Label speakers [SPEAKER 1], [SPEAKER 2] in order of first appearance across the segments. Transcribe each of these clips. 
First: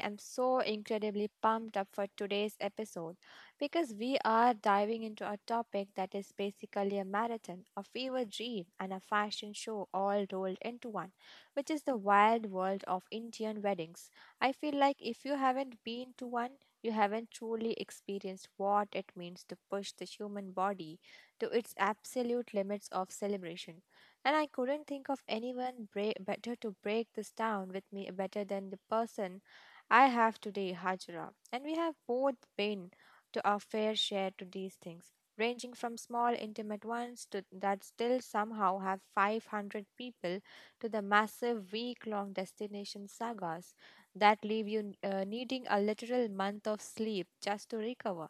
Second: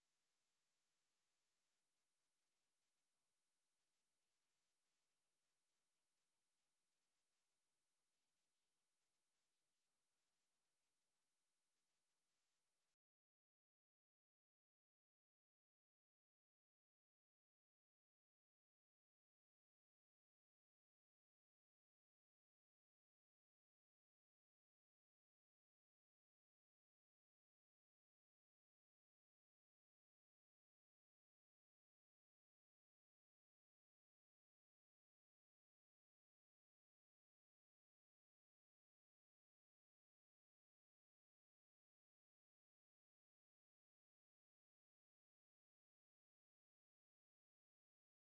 [SPEAKER 1] I'm so incredibly pumped up for today's episode because we are diving into a topic that is basically a marathon, a fever dream, and a fashion show all rolled into one, which is the wild world of Indian weddings. I feel like if you haven't been to one, you haven't truly experienced what it means to push the human body to its absolute limits of celebration. And I couldn't think of anyone better to break this down with me better than the person I have today, Hajra. And we have both been to our fair share to these things, ranging from small intimate ones to that still somehow have 500 people to the massive week-long destination sagas that leave you needing a literal month of sleep just to recover.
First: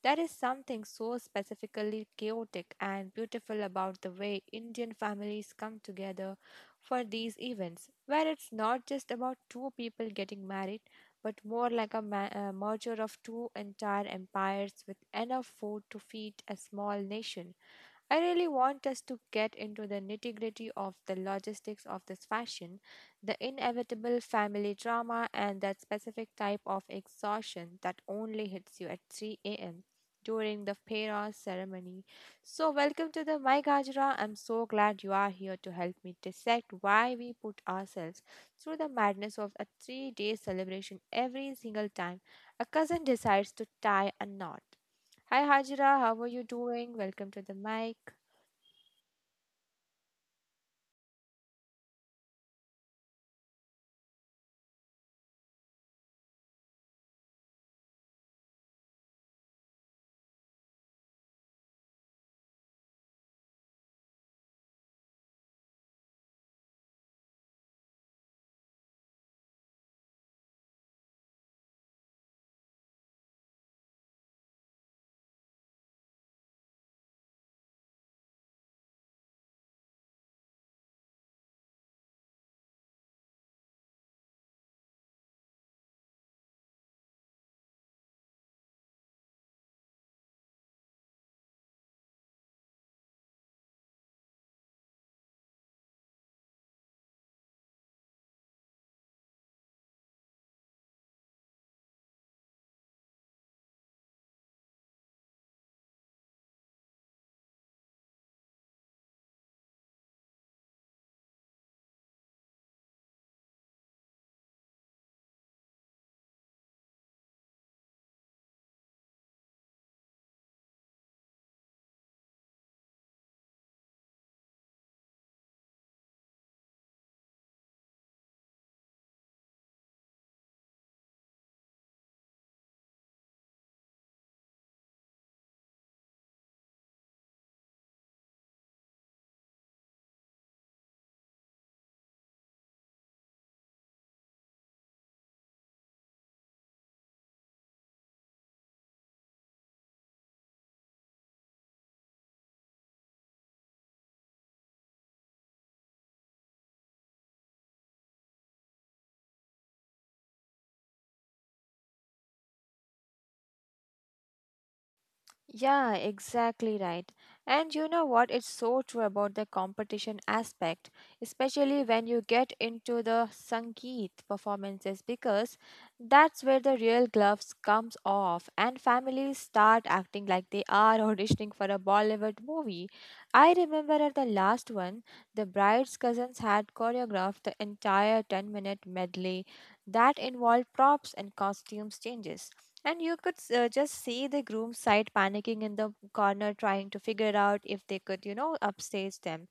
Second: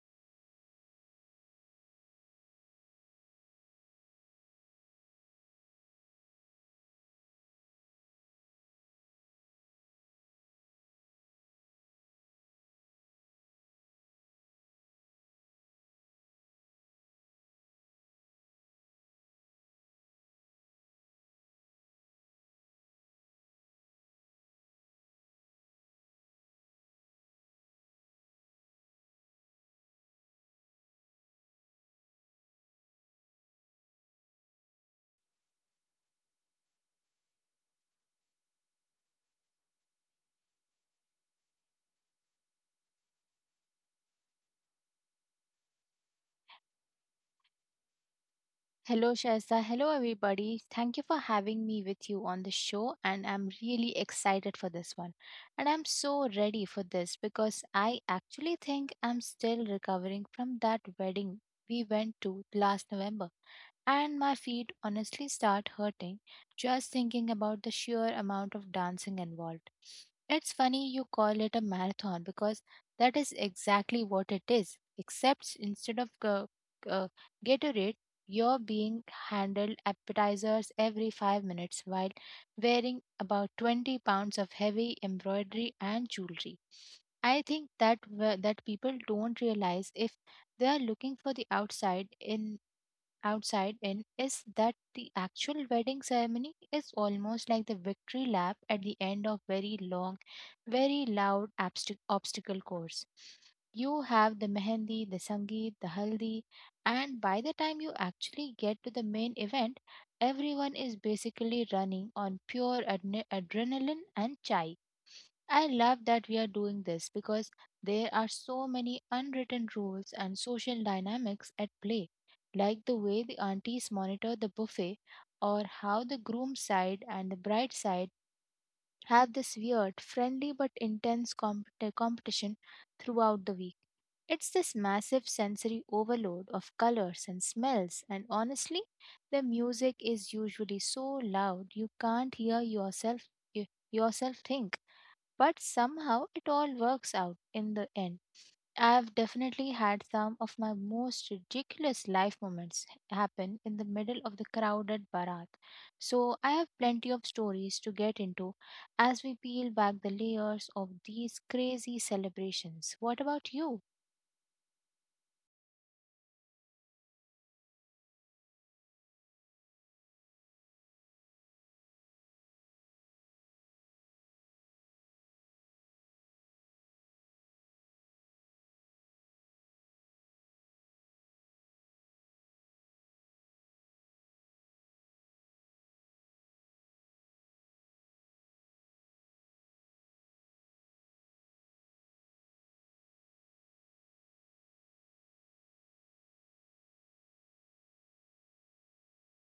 [SPEAKER 1] There is something so specifically chaotic and beautiful about the way Indian families come together for these events, where it's not just about two people getting married, but more like a merger of two entire empires with enough food to feed a small nation. I really want us to get into the nitty gritty of the logistics of this fashion, the inevitable family drama, and that specific type of exhaustion that only hits you at 3 a.m. during the Peras ceremony. So, welcome to the My Gajra. I'm so glad you are here to help me dissect why we put ourselves through the madness of a 3-day celebration every single time a cousin decides to tie a knot. Hi, Hajra. How are you doing? Welcome to the mic.
[SPEAKER 2] Hello, Shahza. Hello, everybody. Thank you for having me with you on the show, and I'm really excited for this one. And I'm so ready for this because I actually think I'm still recovering from that wedding we went to last November, and my feet honestly start hurting just thinking about the sheer amount of dancing involved. It's funny you call it a marathon because that is exactly what it is, except instead of uh, Gatorade. You're being handled appetizers every 5 minutes while wearing about 20 pounds of heavy embroidery and jewelry. I think that people don't realize, if they are looking for the outside in is that the actual wedding ceremony is almost like the victory lap at the end of very long, very loud obstacle course. You have the mehendi, the sangeet, the haldi, and by the time you actually get to the main event, everyone is basically running on pure adrenaline and chai. I love that we are doing this because there are so many unwritten rules and social dynamics at play, like the way the aunties monitor the buffet, or how the groom's side and the bride side have this weird, friendly but intense competition throughout the week. It's this massive sensory overload of colors and smells, and honestly, the music is usually so loud you can't hear yourself think, but somehow it all works out in the end. I've definitely had some of my most ridiculous life moments happen in the middle of the crowded barat. So I have plenty of stories to get into as we peel back the layers of these crazy celebrations. What about you?
[SPEAKER 1] Yeah, exactly right. And you know what? It's so true about the competition aspect, especially when you get into the Sangeet performances, because that's where the real gloves comes off and families start acting like they are auditioning for a Bollywood movie. I remember at the last one, the bride's cousins had choreographed the entire 10-minute medley that involved props and costumes changes. And you could just see the groom's side panicking in the corner, trying to figure out if they could, you know, upstage them.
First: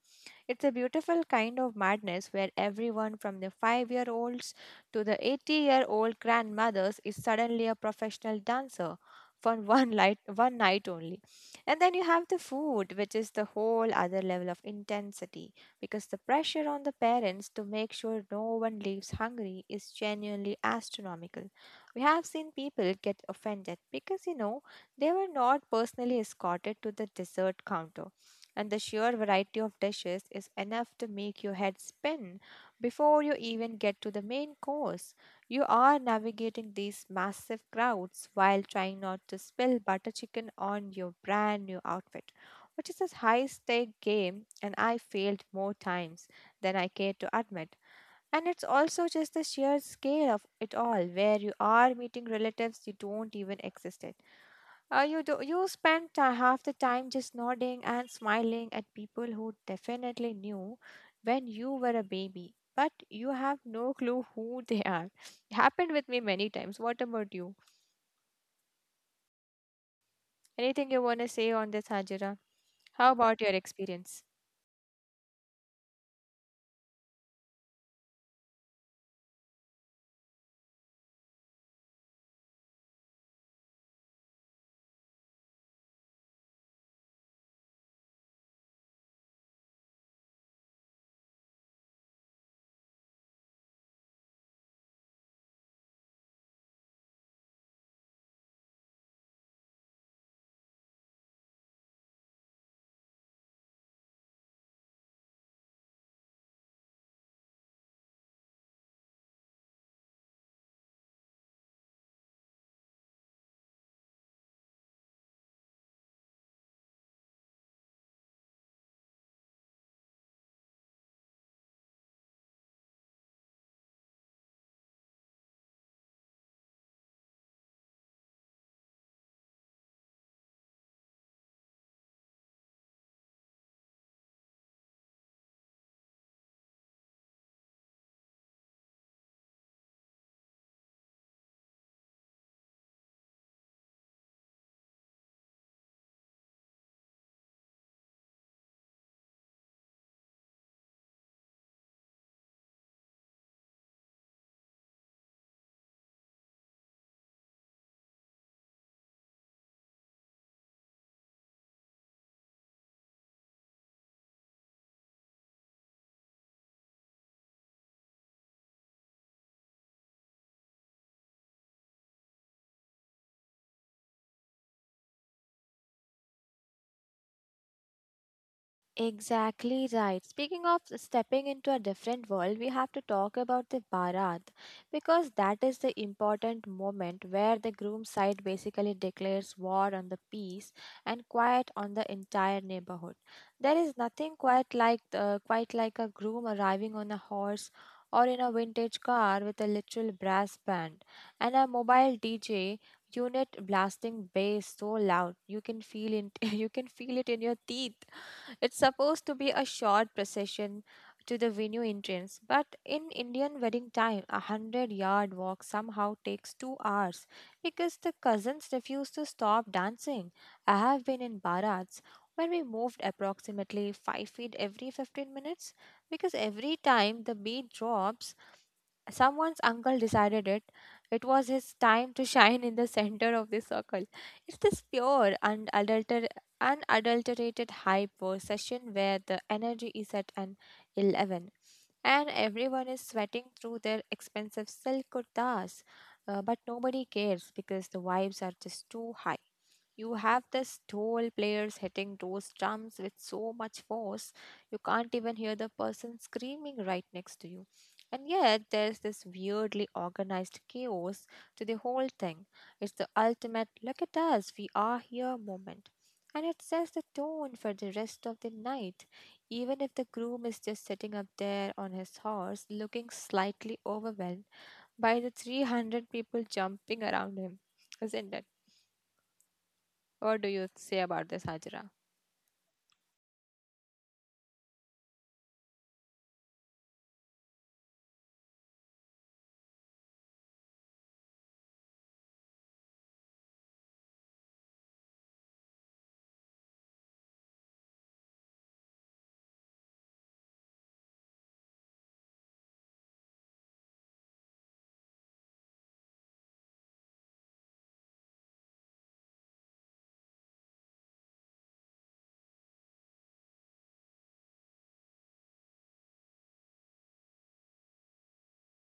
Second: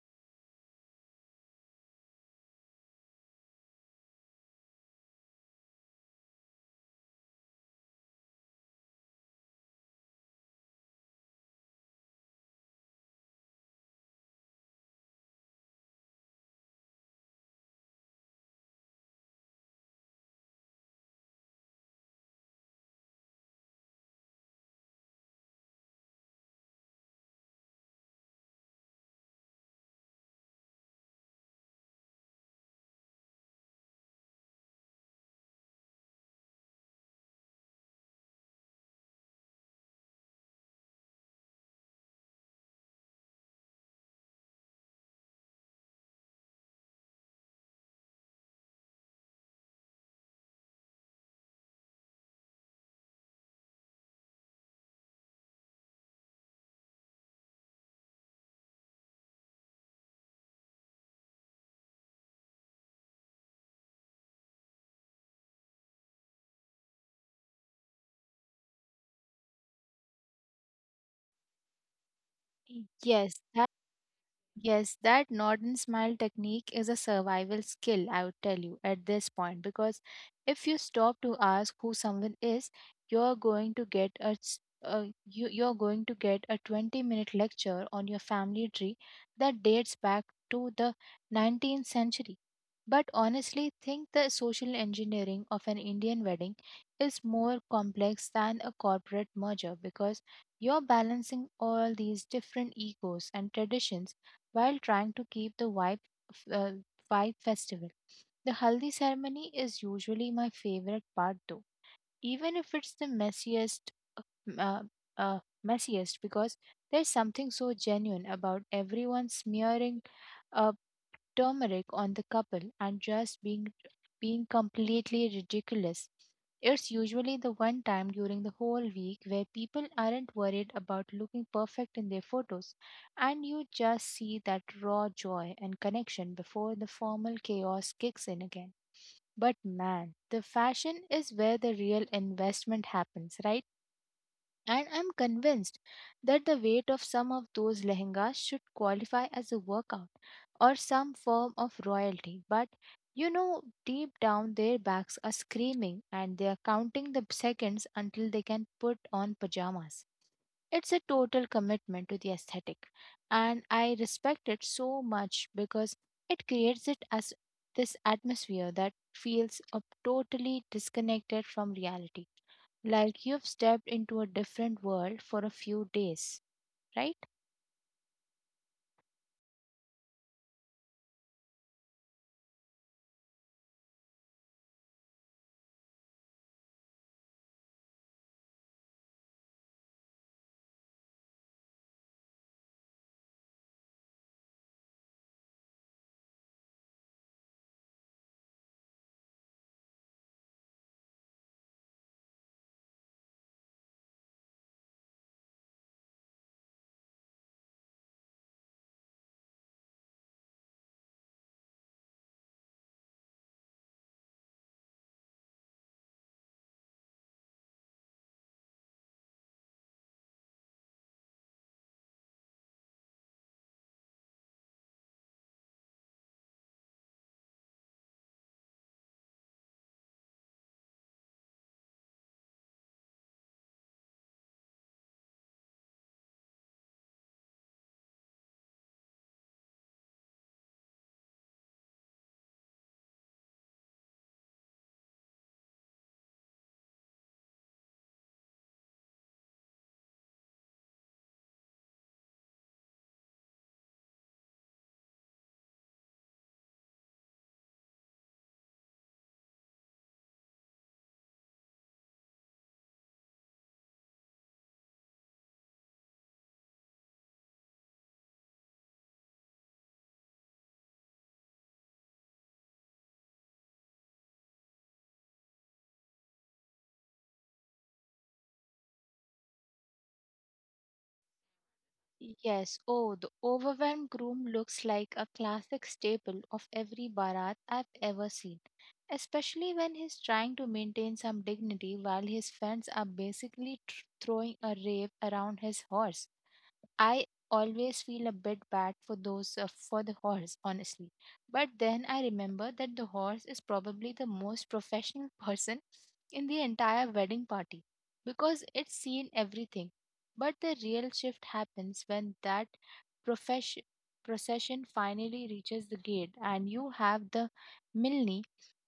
[SPEAKER 1] It's a beautiful kind of madness where everyone from the 5-year olds to the 80-year-old grandmothers is suddenly a professional dancer for one night only. And then you have the food, which is the whole other level of intensity because the pressure on the parents to make sure no one leaves hungry is genuinely astronomical. We have seen people get offended because, you know, they were not personally escorted to the dessert counter and the sheer variety of dishes is enough to make your head spin. Before you even get to the main course, you are navigating these massive crowds while trying not to spill butter chicken on your brand new outfit, which is a high stake game, and I failed more times than I care to admit. And it's also just the sheer scale of it all, where you are meeting relatives you don't even exist you do you spend ti- half the time just nodding and smiling at people who definitely knew when you were a baby, but you have no clue who they are. It happened with me many times. What about you? Anything you want to say on this, Hajira? How
[SPEAKER 2] Yes,
[SPEAKER 1] about your experience?
[SPEAKER 2] yes, that nod and smile technique is a survival skill, I would tell you at this point, because if you stop to ask who someone is, you're going to get a 20-minute lecture on your family tree that dates back to the 19th century. But honestly, think the social engineering of an Indian wedding is more complex than a corporate merger, because you're balancing all these different egos and traditions while trying to keep the f- uh, vibe festival. The haldi ceremony is usually my favorite part though, even if it's the uh, uh, uh, messiest, because there's something so genuine about everyone smearing uh, turmeric on the couple and just being completely ridiculous. It's usually the one time during the whole week where people aren't worried about looking perfect in their photos, and you just see that raw joy and connection before the formal chaos kicks in again. But man, the fashion is where the real investment happens, right? And I'm convinced that the weight of some of those lehengas should qualify as a workout or some form of royalty. But deep down their backs are screaming and they are counting the seconds until they can put on pajamas. It's a total commitment to the aesthetic, and I respect it so much because it creates it as this atmosphere that feels totally disconnected from reality, like you've stepped into a different world for a few days, right?
[SPEAKER 1] Exactly right. Speaking of stepping into a different world, we have to talk about the Bharat because that is the important moment where the groom side basically declares war on the peace and quiet on the entire neighborhood. There is nothing quite like a groom arriving on a horse or in a vintage car with a literal brass band and a mobile DJ unit blasting bass so loud you can feel it you can feel it in your teeth. It's supposed to be a short procession to the venue entrance, but in Indian wedding time, 100-yard walk somehow takes 2 hours because the cousins refuse to stop dancing. I have been in Bharats where we moved approximately 5 feet every 15 minutes because every time the beat drops, someone's uncle decided it. It was his time to shine in the center of the circle. It's this pure and unadulterated hype session where the energy is at an 11 and everyone is sweating through their expensive silk kurtas. But nobody cares because the vibes are just too high. You have this tall players hitting those drums with so much force, you can't even hear the person screaming right next to you. And yet, there's this weirdly organized chaos to the whole thing. It's the ultimate look at us, we are here moment. And it sets the tone for the rest of the night, even if the groom is just sitting up there on his horse looking slightly overwhelmed by the 300 people jumping around him, isn't it? What do you say about this, Hajra?
[SPEAKER 2] Yes, oh, the overwhelmed groom looks like a classic staple of every barat I've ever seen, especially when he's trying to maintain some dignity while his friends are basically throwing a rave around his horse. I always feel a bit bad for those for the horse, honestly. But then I remember that the horse is probably the most professional person in the entire wedding party, because it's seen everything. But the real shift happens when that profession procession finally reaches the gate and you have the milne,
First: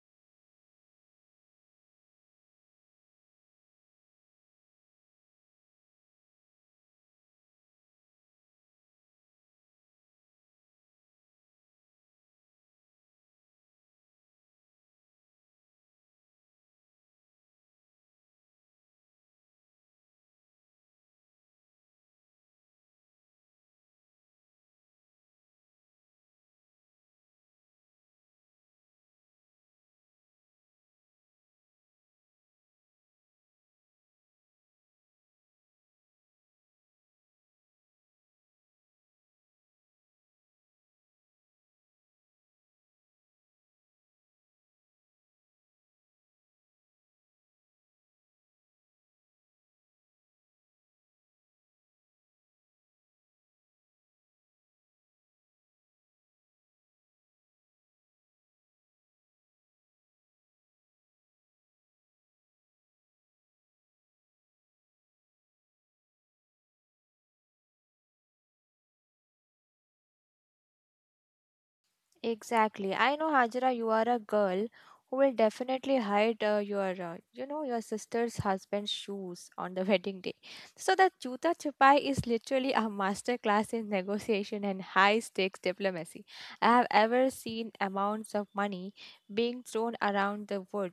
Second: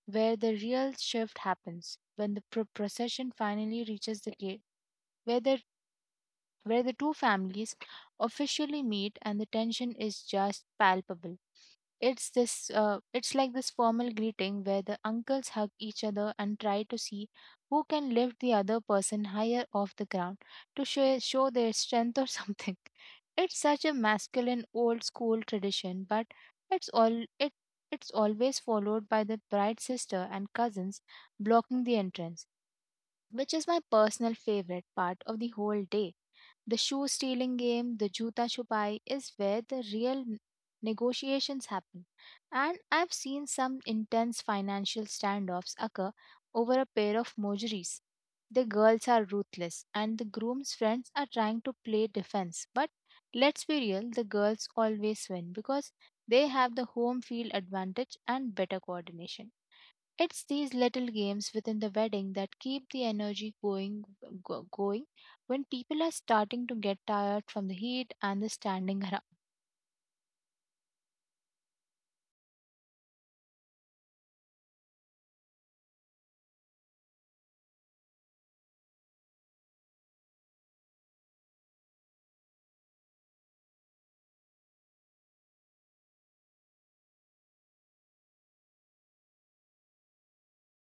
[SPEAKER 2] where the real shift happens when the procession finally reaches the gate, where the where the two families officially meet and the tension is just palpable. It's like this formal greeting where the uncles hug each other and try to see who can lift the other person higher off the ground to show their strength or something. It's such a masculine old school tradition, but it's all it it's always followed by the bride's sister and cousins blocking the entrance, which is my personal favorite part of the whole day, the shoe stealing game. The juta chupai is where the real negotiations happen. And I've seen some intense financial standoffs occur over a pair of mojuris. The girls are ruthless and the groom's friends are trying to play defense. But let's be real, the girls always win because they have the home field advantage and better coordination. It's these little games within the wedding that keep the energy going when people are starting to get tired from the heat and the standing around.
[SPEAKER 1] Exactly. I know, Hajra, you are a girl who will definitely hide you know, your sister's husband's shoes on the wedding day. So the chuta chupai is literally a master class in negotiation and high stakes diplomacy. I have ever seen amounts of money being thrown around the wood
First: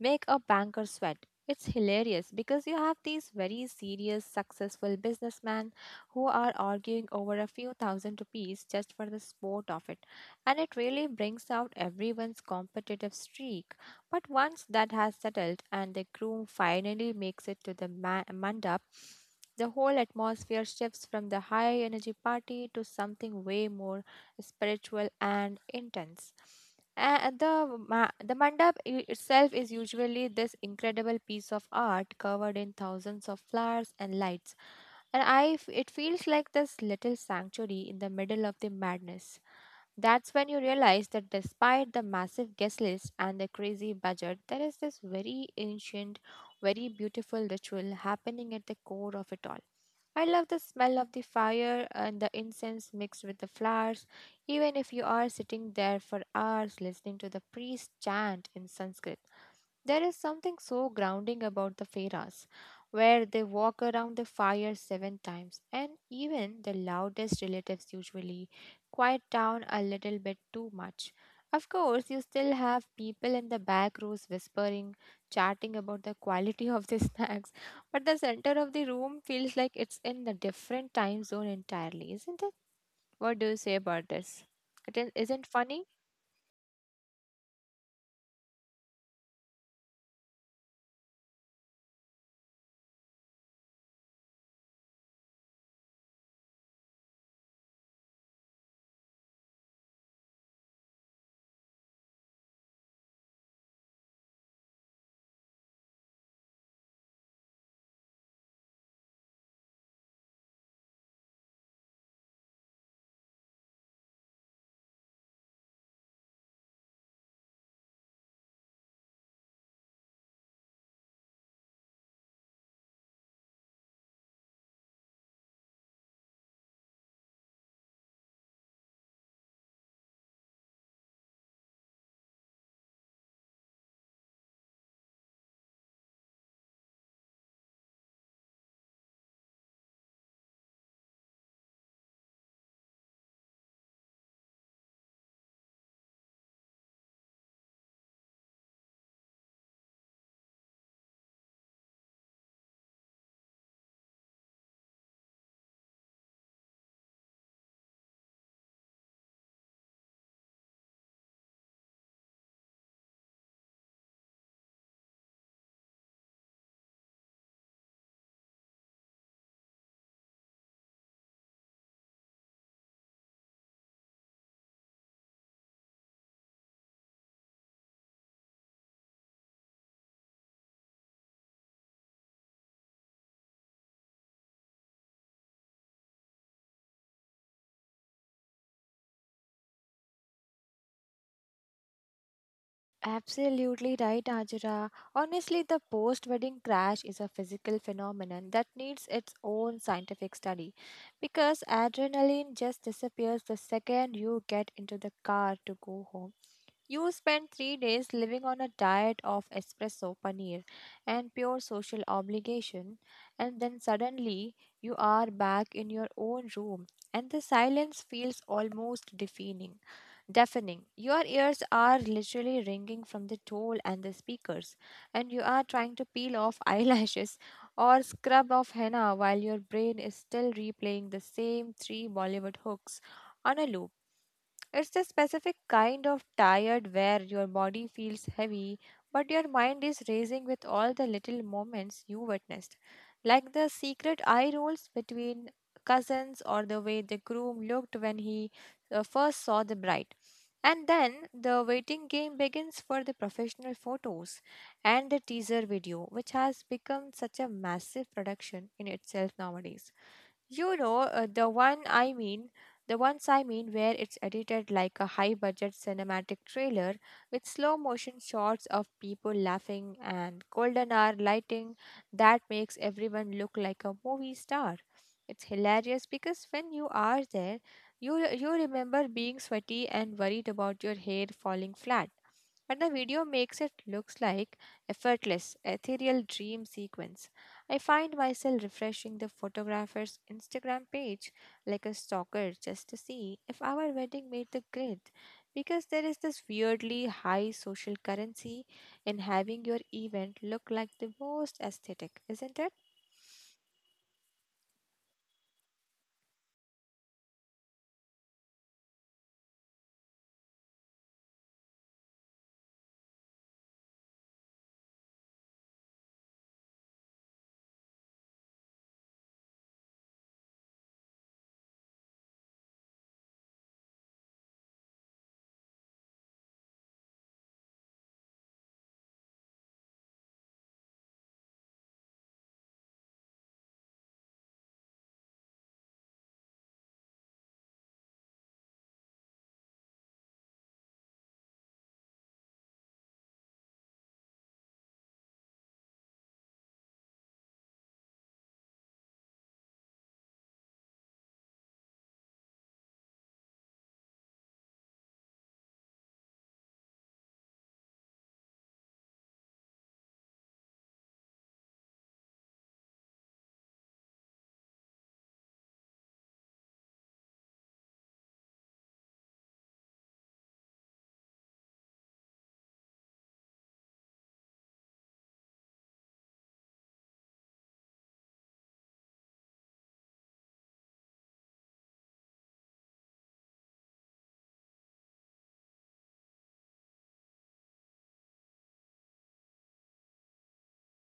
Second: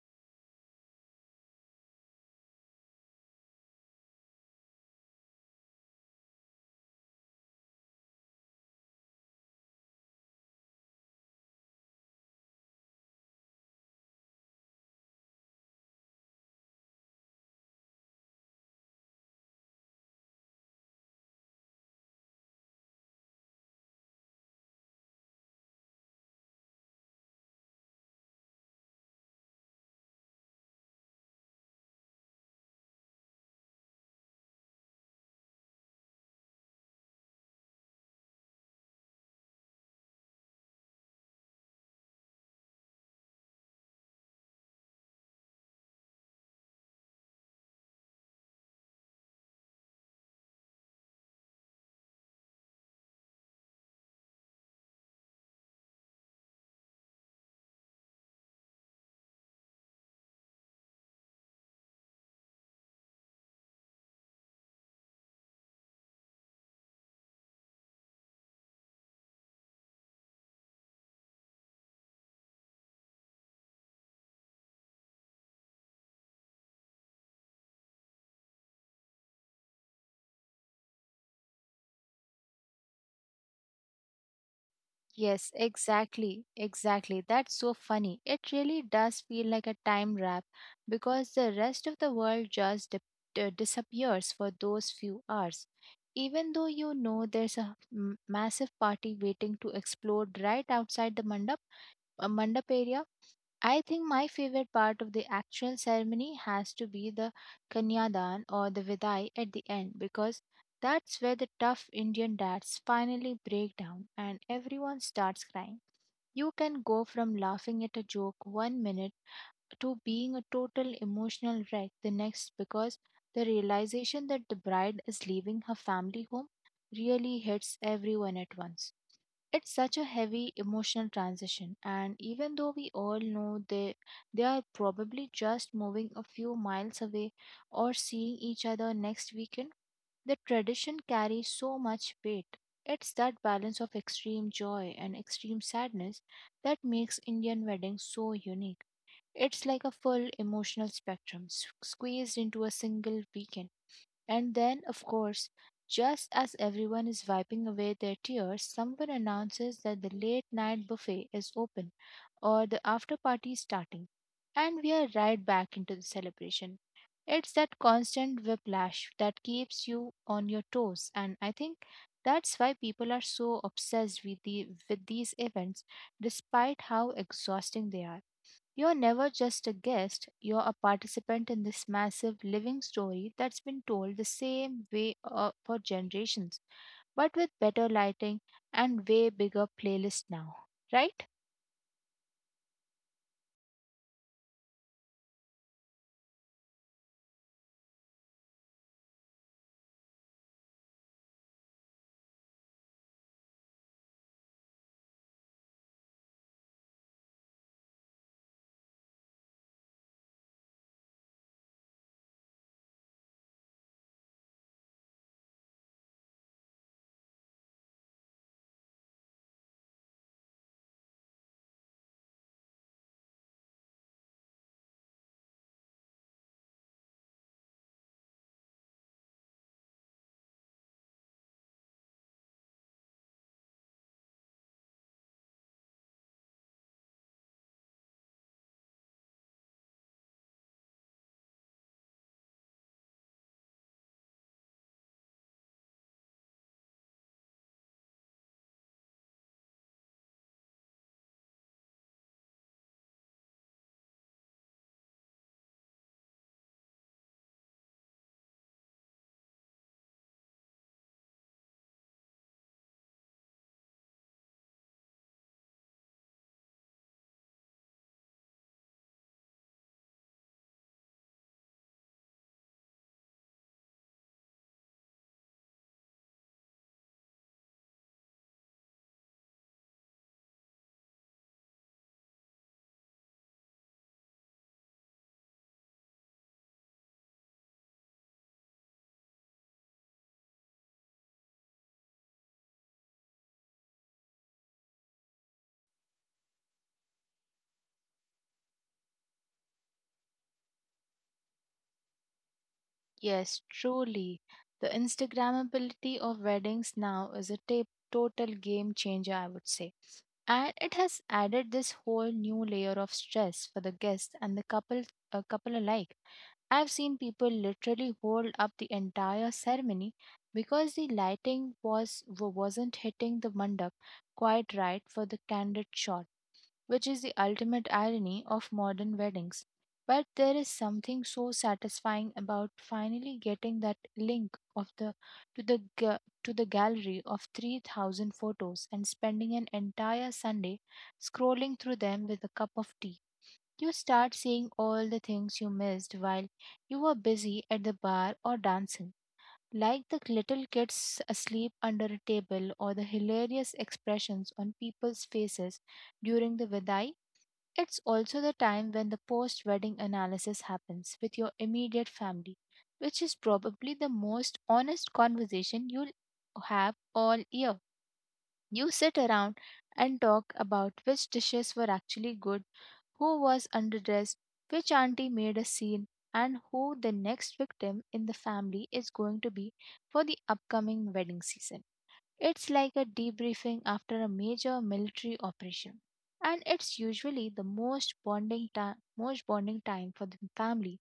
[SPEAKER 1] make a banker sweat. It's hilarious because you have these very serious, successful businessmen who are arguing over a few thousand rupees just for the sport of it and it really brings out everyone's competitive streak. But once that has settled and the groom finally makes it to the mandap, the whole atmosphere shifts from the high energy party to something way more spiritual and intense. Uh, the the mandap itself is usually this incredible piece of art covered in thousands of flowers and lights, and it feels like this little sanctuary in the middle of the madness. That's when you realize that despite the massive guest list and the crazy budget, there is this very ancient, very beautiful ritual happening at the core of it all. I love the smell of the fire and the incense mixed with the flowers, even if you are sitting there for hours listening to the priest chant in Sanskrit. There is something so grounding about the Feras, where they walk around the fire 7 times, and even the loudest relatives usually quiet down a little bit too much. Of course, you still have people in the back rows whispering, chatting about the quality of the snacks, but the center of the room feels like it's in a different time zone entirely, isn't it? What do you say about this? Isn't
[SPEAKER 2] Yes,
[SPEAKER 1] funny?
[SPEAKER 2] exactly. Exactly. That's so funny. It really does feel like a time wrap, because the rest of the world just disappears for those few hours. Even though you know there's a massive party waiting to explode right outside the mandap area. I think my favorite part of the actual ceremony has to be the Kanyadan or the Vidai at the end, because that's where the tough Indian dads finally break down and everyone starts crying. You can go from laughing at a joke one minute to being a total emotional wreck the next, because the realization that the bride is leaving her family home really hits everyone at once. It's such a heavy emotional transition, and even though we all know they are probably just moving a few miles away or seeing each other next weekend, the tradition carries so much weight. It's that balance of extreme joy and extreme sadness that makes Indian weddings so unique. It's like a full emotional spectrum squeezed into a single weekend. And then, of course, just as everyone is wiping away their tears, someone announces that the late night buffet is open or the after party is starting. And we are right back into the celebration. It's that constant whiplash that keeps you on your toes, and I think that's why people are so obsessed with these events, despite how exhausting they are. You're never just a guest, you're a participant in this massive living story that's been told the same way, for generations, but with better lighting and way bigger playlist now, right?
[SPEAKER 1] Absolutely right, Ajira. Honestly, the post wedding crash is a physical phenomenon that needs its own scientific study because adrenaline just disappears the second you get into the car to go home. You spend 3 days living on a diet of espresso paneer and pure social obligation, and then suddenly you are back in your own room, and the silence feels almost deafening. Your ears are literally ringing from the toll and the speakers, and you are trying to peel off eyelashes or scrub off henna while your brain is still replaying the same 3 Bollywood hooks on a loop. It's a specific kind of tired where your body feels heavy, but your mind is racing with all the little moments you witnessed, like the secret eye rolls between cousins or the way the groom looked when he first saw the bride. And then the waiting game begins for the professional photos and the teaser video, which has become such a massive production in itself nowadays. You know, uh, the one I mean, the ones I mean where it's edited like a high budget cinematic trailer with slow motion shots of people laughing and golden hour lighting that makes everyone look like a movie star. It's hilarious because when you are there, you remember being sweaty and worried about your hair falling flat. But the video makes it looks like effortless, ethereal dream sequence. I find myself refreshing the photographer's Instagram page like a stalker just to see if our wedding made the grid because there is this weirdly high social currency in having your event look like the most aesthetic, isn't it?
[SPEAKER 2] Yes, truly. The Instagrammability of weddings now is a total game changer, I would say. And it has added this whole new layer of stress for the guests and the couple alike. I've seen people literally hold up the entire ceremony because the lighting wasn't hitting the mandap quite right for the candid shot, which is the ultimate irony of modern weddings. But there is something so satisfying about finally getting that link of the to the ga- to the gallery of 3,000 photos and spending an entire Sunday scrolling through them with a cup of tea. You start seeing all the things you missed while you were busy at the bar or dancing, like the little kids asleep under a table or the hilarious expressions on people's faces during the vidai. It's also the time when the post wedding analysis happens with your immediate family, which is probably the most honest conversation you'll have all year. You sit around and talk about which dishes were actually good, who was underdressed, which auntie made a scene, and who the next victim in the family is going to be for the upcoming wedding season. It's like a debriefing after a major military operation. And it's usually the most bonding time for the family,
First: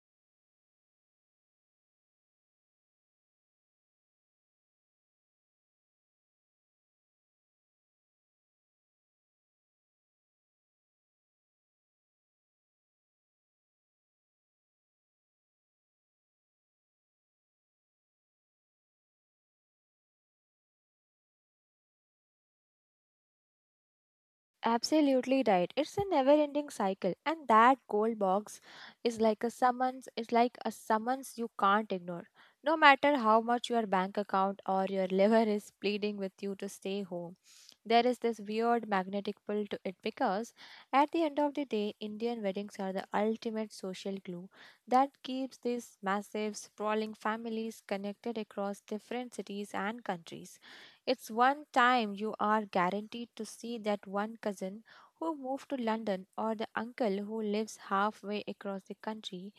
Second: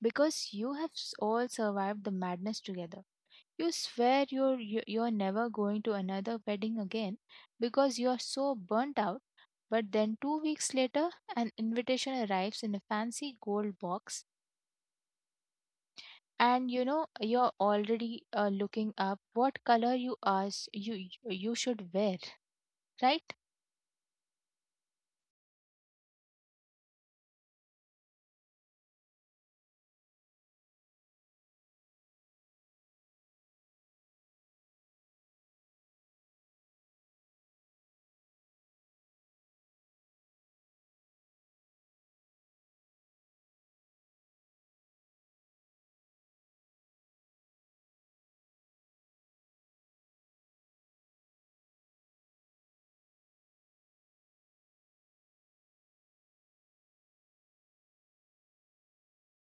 [SPEAKER 2] because you have all survived the madness together. You swear you're never going to another wedding again because you're so burnt out. But then 2 weeks later, an invitation arrives in a fancy gold box, and you know you're already looking up what color you asked you you should wear, right?
[SPEAKER 1] Absolutely right. It's a never ending cycle. And that gold box is like a summons you can't ignore. No matter how much your bank account or your liver is pleading with you to stay home, there is this weird magnetic pull to it because at the end of the day, Indian weddings are the ultimate social glue that keeps these massive, sprawling families connected across different cities and countries. It's one time you are guaranteed to see that one cousin who moved to London, or the uncle who lives halfway across the country,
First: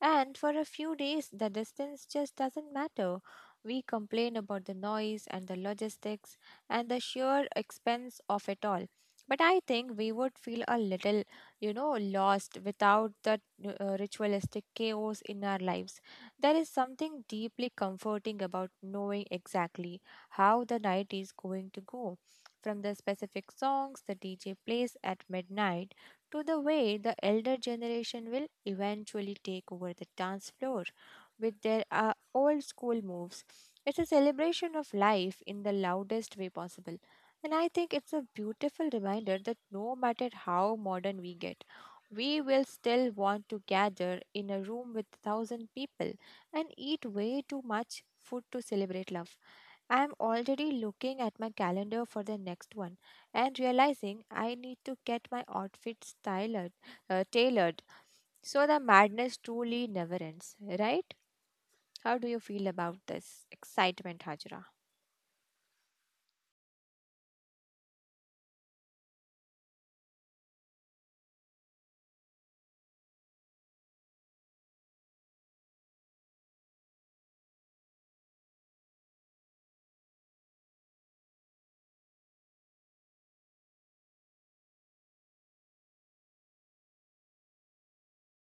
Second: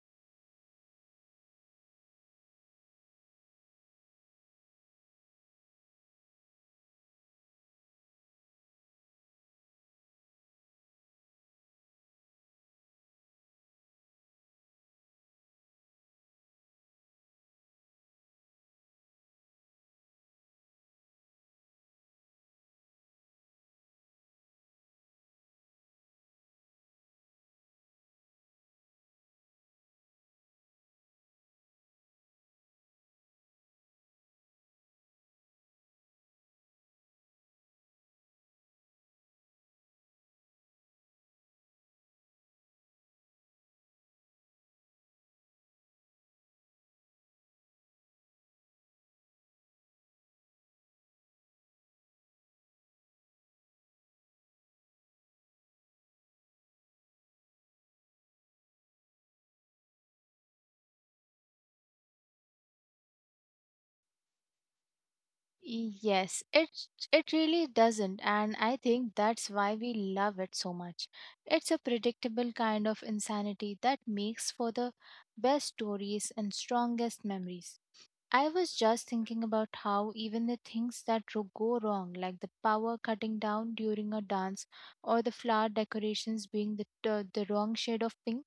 [SPEAKER 1] and for a few days the distance just doesn't matter. We complain about the noise and the logistics and the sheer expense of it all. But I think we would feel a little, lost without the ritualistic chaos in our lives. There is something deeply comforting about knowing exactly how the night is going to go, from the specific songs the DJ plays at midnight to the way the elder generation will eventually take over the dance floor with their old school moves. It's a celebration of life in the loudest way possible. And I think it's a beautiful reminder that no matter how modern we get, we will still want to gather in a room with a thousand people and eat way too much food to celebrate love. I'm already looking at my calendar for the next one and realizing I need to get my outfits tailored, so the madness truly never ends, right? How do you feel about this excitement, Hajra?
[SPEAKER 2] Yes, it really doesn't, and I think that's why we love it so much. It's a predictable kind of insanity that makes for the best stories and strongest memories. I was just thinking about how even the things that go wrong, like the power cutting down during a dance or the flower decorations being the wrong shade of pink,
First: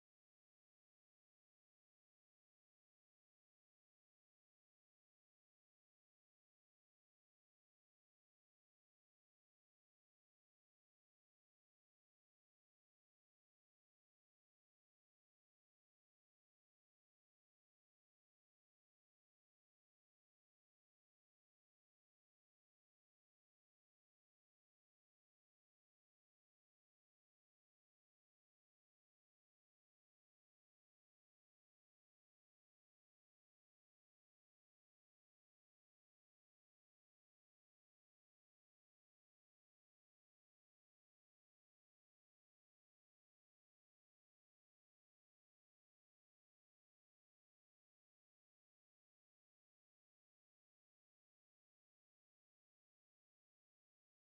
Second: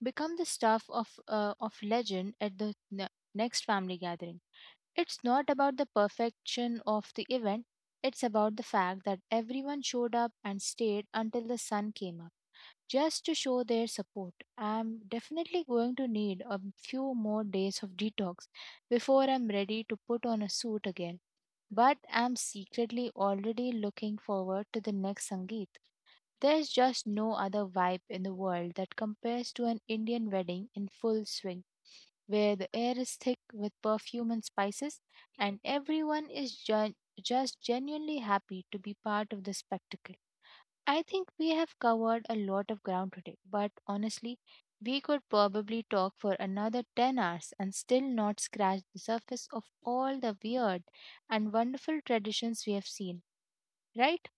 [SPEAKER 2] become the stuff of legend at the next family gathering. It's not about the perfection of the event, it's about the fact that everyone showed up and stayed until the sun came up, just to show their support. I'm definitely going to need a few more days of detox before I'm ready to put on a suit again. But I'm secretly already looking forward to the next Sangeet. There's just no other vibe in the world that compares to an Indian wedding in full swing, where the air is thick with perfume and spices, and everyone is just genuinely happy to be part of the spectacle. I think we have covered a lot of ground today, but honestly, we could probably talk for another 10 hours and still not scratch the surface of all the weird and wonderful traditions we have seen, right?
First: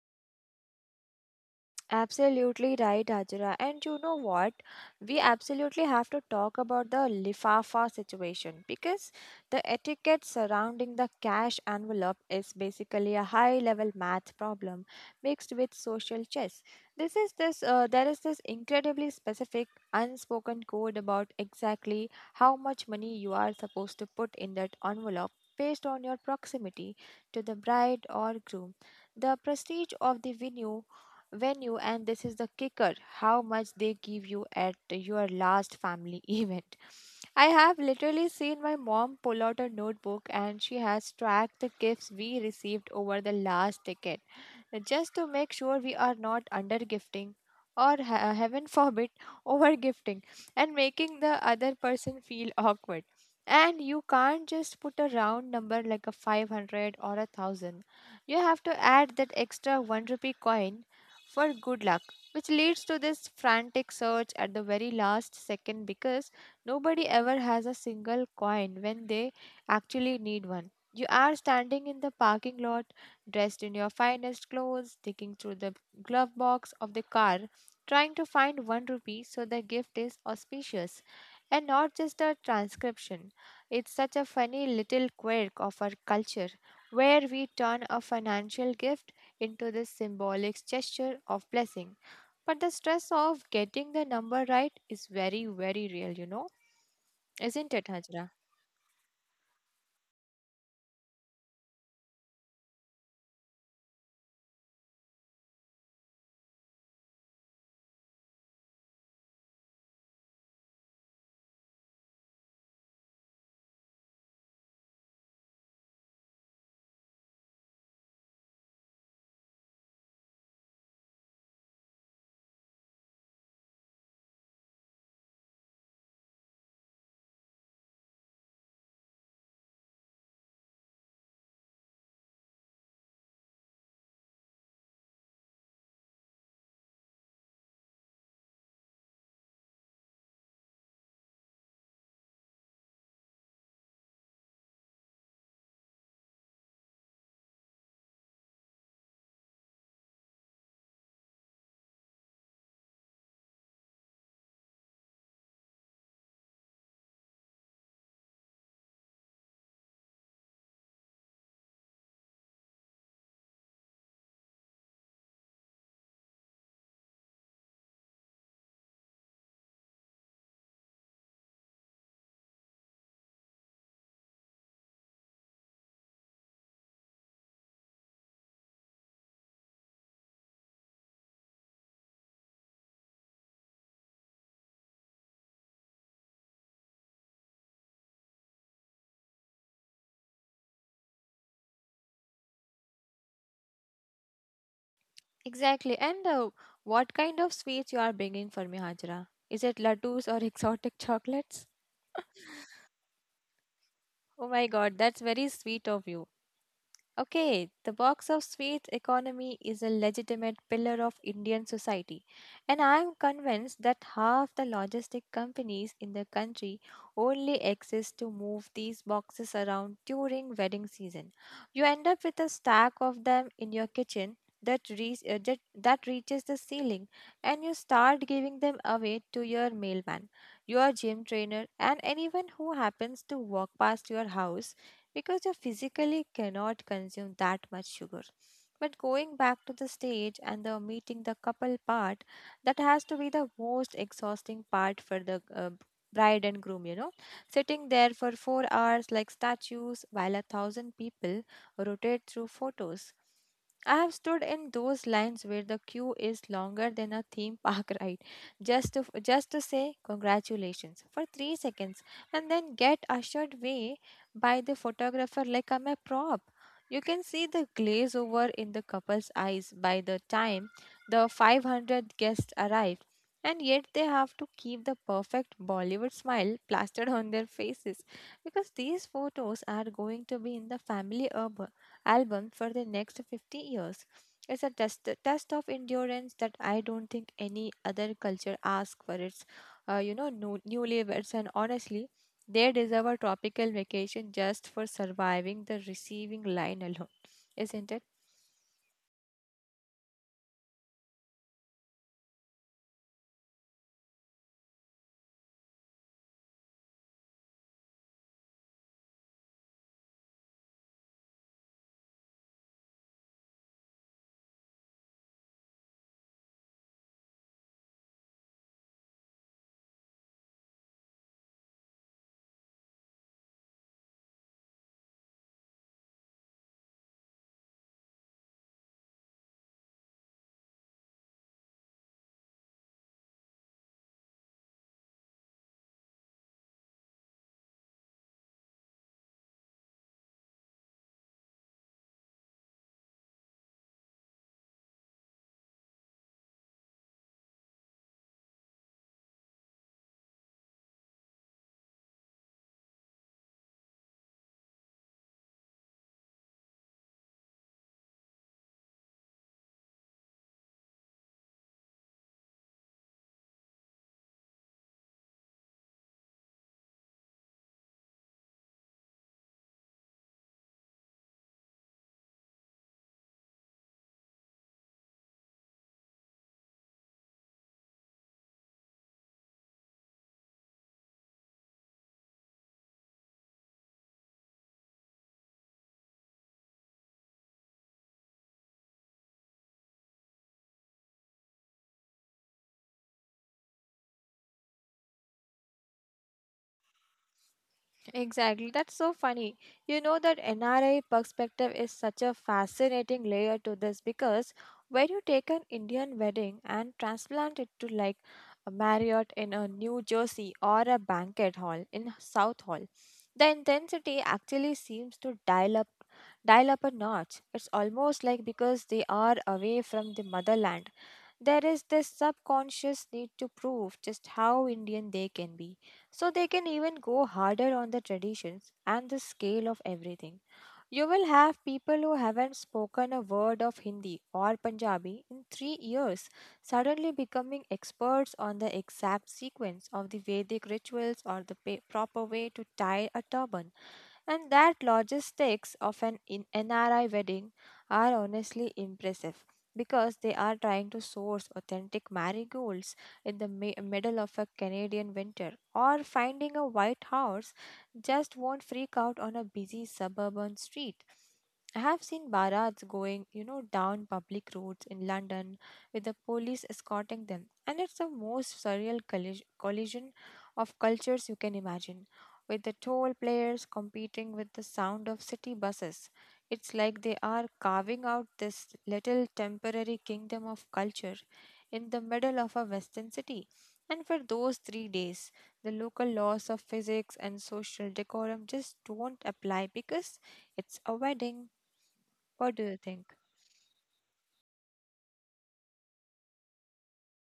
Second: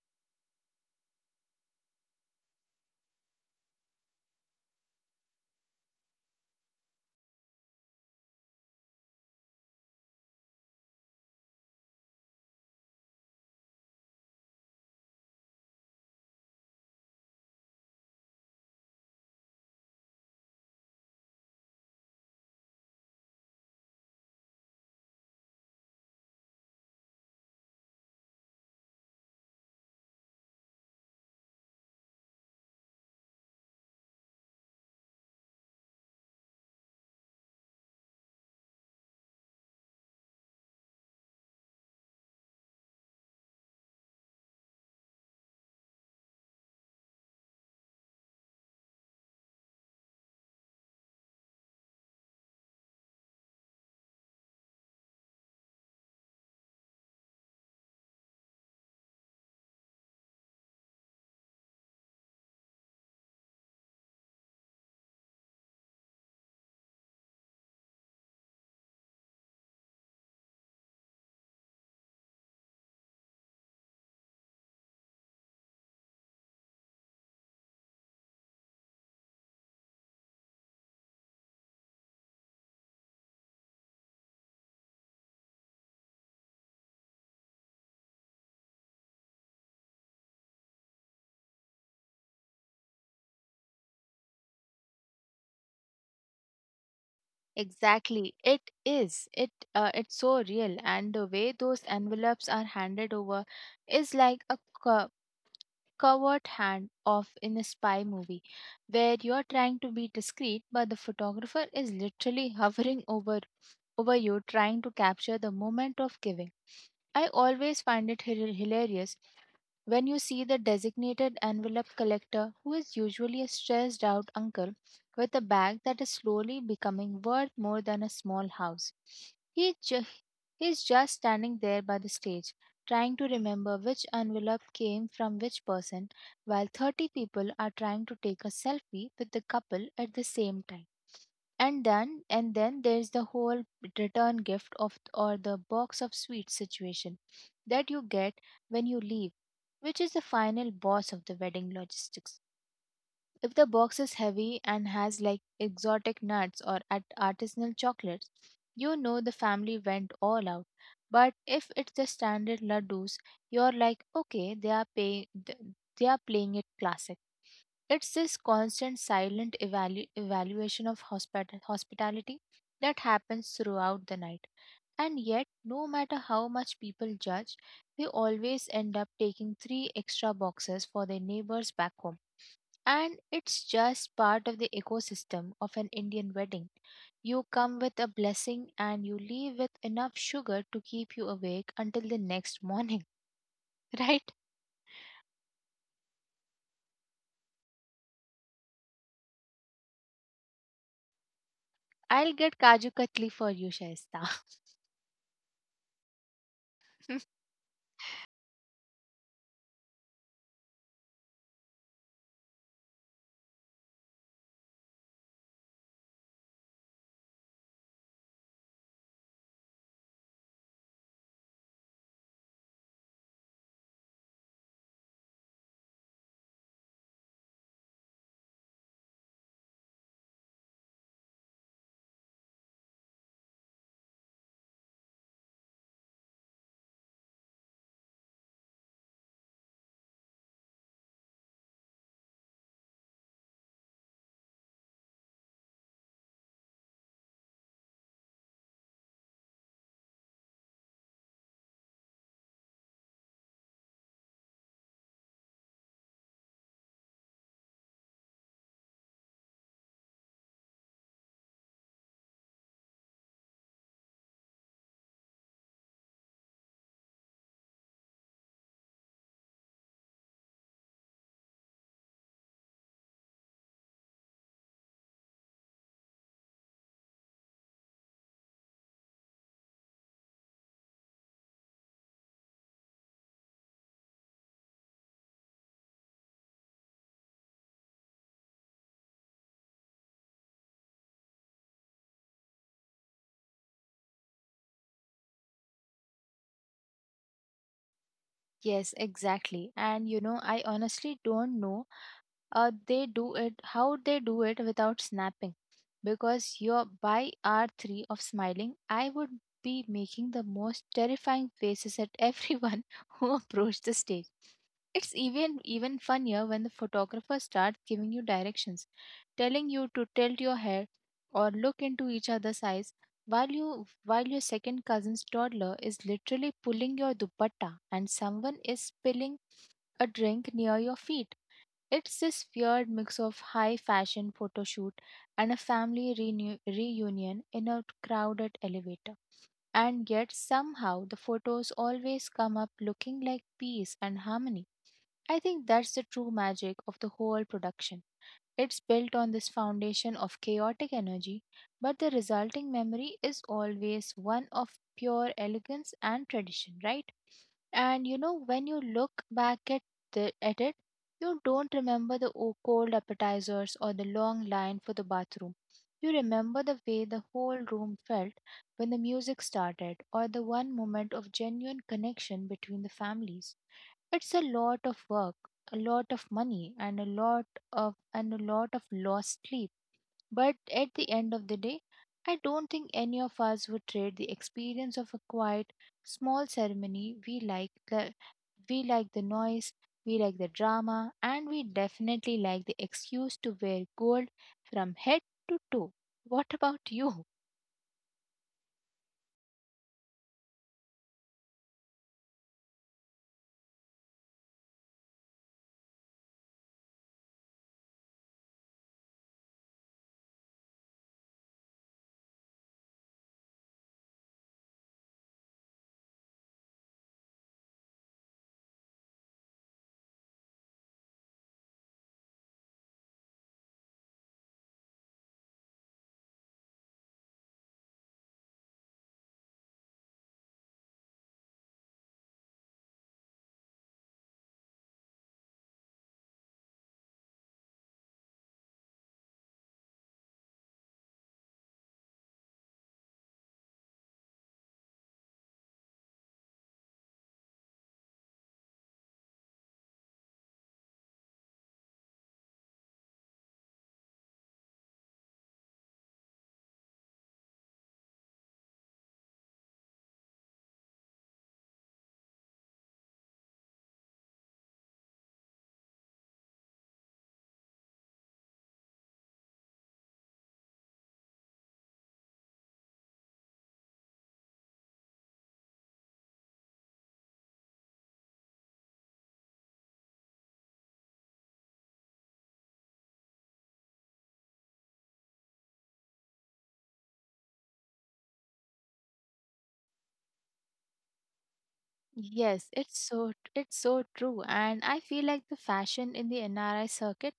[SPEAKER 1] Absolutely right, Ajira. And you know what? We absolutely have to talk about the lifafa situation, because the etiquette surrounding the cash envelope is basically a high-level math problem mixed with social chess. This is this. There is this incredibly specific unspoken code about exactly how much money you are supposed to put in that envelope based on your proximity to the bride or groom, the prestige of the venue, and, this is the kicker, how much they give you at your last family event. I have literally seen my mom pull out a notebook, and she has tracked the gifts we received over the last decade just to make sure we are not under gifting or heaven forbid over gifting and making the other person feel awkward. And you can't just put a round number like a 500 or a thousand, you have to add that extra 1 rupee coin for good luck, which leads to this frantic search at the very last second because nobody ever has a single coin when they actually need one. You are standing in the parking lot dressed in your finest clothes, digging through the glove box of the car, trying to find one rupee so the gift is auspicious and not just a transcription. It's such a funny little quirk of our culture, where we turn a financial gift into this symbolic gesture of blessing. But the stress of getting the number right is very, very real, you know, isn't it, Hajra?
[SPEAKER 2] Exactly. It is. It's so real, and the way those envelopes are handed over is like a covert hand of in a spy movie, where you are trying to be discreet, but the photographer is literally hovering over you, trying to capture the moment of giving. I always find it hilarious when you see the designated envelope collector, who is usually a stressed out uncle with a bag that is slowly becoming worth more than a small house. He, ju- he is just standing there by the stage, trying to remember which envelope came from which person, while 30 people are trying to take a selfie with the couple at the same time. And then there's the whole return gift of or the box of sweets situation that you get when you leave, which is the final boss of the wedding logistics. If the box is heavy and has like exotic nuts or at artisanal chocolates, you know the family went all out. But if it's the standard ladoos, you're like, okay, they are playing it classic. It's this constant silent evaluation of hospitality that happens throughout the night. And yet, no matter how much people judge, they always end up taking three extra boxes for their neighbors back home. And it's just part of the ecosystem of an Indian wedding. You come with a blessing, and you leave with enough sugar to keep you awake until the next morning, right?
[SPEAKER 1] Exactly. And what kind of sweets you are bringing for me, Hajra? Is it laddus or exotic chocolates?
[SPEAKER 2] I'll get Kaju Katli for you, Shaista.
[SPEAKER 1] Oh my god, that's very sweet of you. Okay, the box of sweets economy is a legitimate pillar of Indian society, and I am convinced that half the logistic companies in the country only exist to move these boxes around during wedding season. You end up with a stack of them in your kitchen that that reaches the ceiling, and you start giving them away to your mailman, your gym trainer, and anyone who happens to walk past your house, because you physically cannot consume that much sugar. But going back to the stage and the meeting the couple part, that has to be the most exhausting part for the bride and groom, you know. Sitting there for 4 hours like statues while a thousand people rotate through photos. I have stood in those lines where the queue is longer than a theme park ride, just to just to say congratulations for 3 seconds, and then get ushered away by the photographer like I'm a prop. You can see the glaze over in the couple's eyes by the time the 500 guests arrive, and yet they have to keep the perfect Bollywood smile plastered on their faces, because these photos are going to be in the family album for the next 50 years. It's a test of endurance that I don't think any other culture asks for its, newlyweds. And honestly, they deserve a tropical vacation just for surviving the receiving line alone, isn't it?
[SPEAKER 2] Yes, exactly. And you know, I honestly don't know, they do it how they do it without snapping. Because you're by R3 of smiling, I would be making the most terrifying faces at everyone who approached the stage. It's even funnier when the photographer starts giving you directions, telling you to tilt your hair or look into each other's eyes, while your second cousin's toddler is literally pulling your dupatta and someone is spilling a drink near your feet. It's this weird mix of high fashion photo shoot and a family reunion in a crowded elevator. And yet, somehow, the photos always come up looking like peace and harmony. I think that's the true magic of the whole production. It's built on this foundation of chaotic energy, but the resulting memory is always one of pure elegance and tradition, right? And you know, when you look back at it, you don't remember the cold appetizers or the long line for the bathroom. You remember the way the whole room felt when the music started, or the one moment of genuine connection between the families. It's a lot of work, a lot of money, and a lot of lost sleep. But at the end of the day, I don't think any of us would trade the experience of a quiet, small ceremony. We like the noise, we like the drama, and we definitely like the excuse to wear gold from head to toe. What about you?
[SPEAKER 1] Exactly. That's so funny. You know, that NRI perspective is such a fascinating layer to this, because when you take an Indian wedding and transplant it to like a Marriott in a New Jersey or a banquet hall in South Hall, the intensity actually seems to dial up a notch. It's almost like, because they are away from the motherland, there is this subconscious need to prove just how Indian they can be. So they can even go harder on the traditions and the scale of everything. You will have people who haven't spoken a word of Hindi or Punjabi in 3 years suddenly becoming experts on the exact sequence of the Vedic rituals or the proper way to tie a turban. And that logistics of an in NRI wedding are honestly impressive, because they are trying to source authentic marigolds in the middle of a Canadian winter, or finding a white house just won't freak out on a busy suburban street. I have seen barats going, you know, down public roads in London with the police escorting them, and it's the most surreal collision of cultures you can imagine, with the toll players competing with the sound of city buses. It's like they are carving out this little temporary kingdom of culture in the middle of a western city. And for those 3 days, the local laws of physics and social decorum just don't apply, because it's a wedding. What do
[SPEAKER 2] Yes,
[SPEAKER 1] you
[SPEAKER 2] it's
[SPEAKER 1] think?
[SPEAKER 2] so it's so true, and I feel like the fashion in the NRI circuit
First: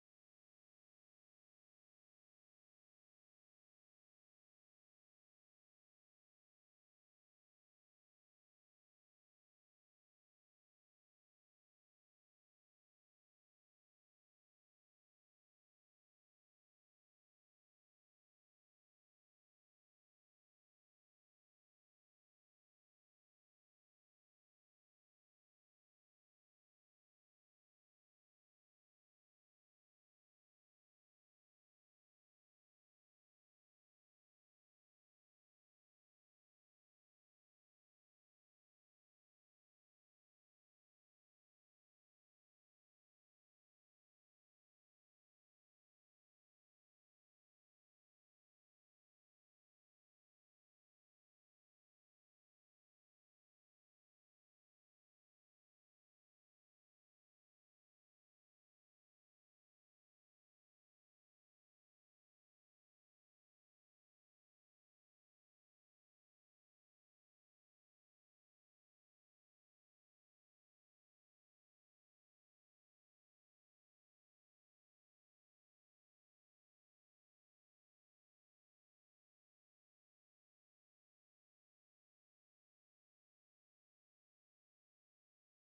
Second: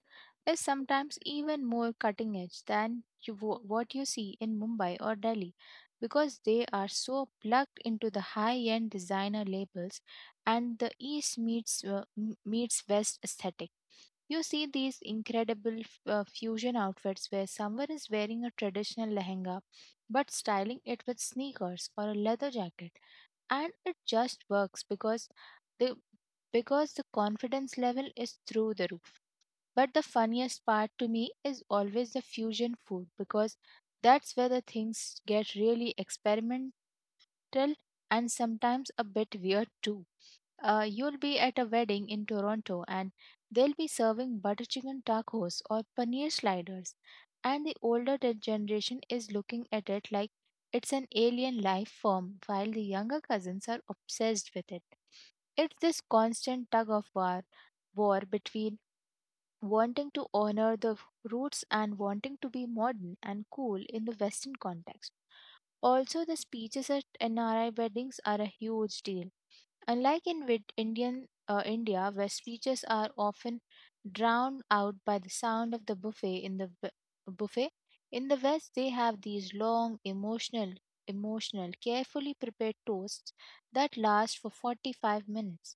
[SPEAKER 2] is sometimes even more cutting edge than what you see in Mumbai or Delhi, because they are so plugged into the high-end designer labels and the east meets meets west aesthetic. You see these incredible fusion outfits where someone is wearing a traditional lehenga but styling it with sneakers or a leather jacket, and it just works, the because the confidence level is through the roof. But the funniest part to me is always the fusion food, because that's where the things get really experimental and sometimes a bit weird too. You'll be at a wedding in Toronto, and they'll be serving butter chicken tacos or paneer sliders. And the older generation is looking at it like it's an alien life form, while the younger cousins are obsessed with it. It's this constant tug of war between wanting to honor the roots and wanting to be modern and cool in the Western context. Also, the speeches at NRI weddings are a huge deal. Unlike in India, where speeches are often drowned out by the sound of the buffet in the buffet, in the West they have these long, emotional, carefully prepared toasts that last for 45 minutes.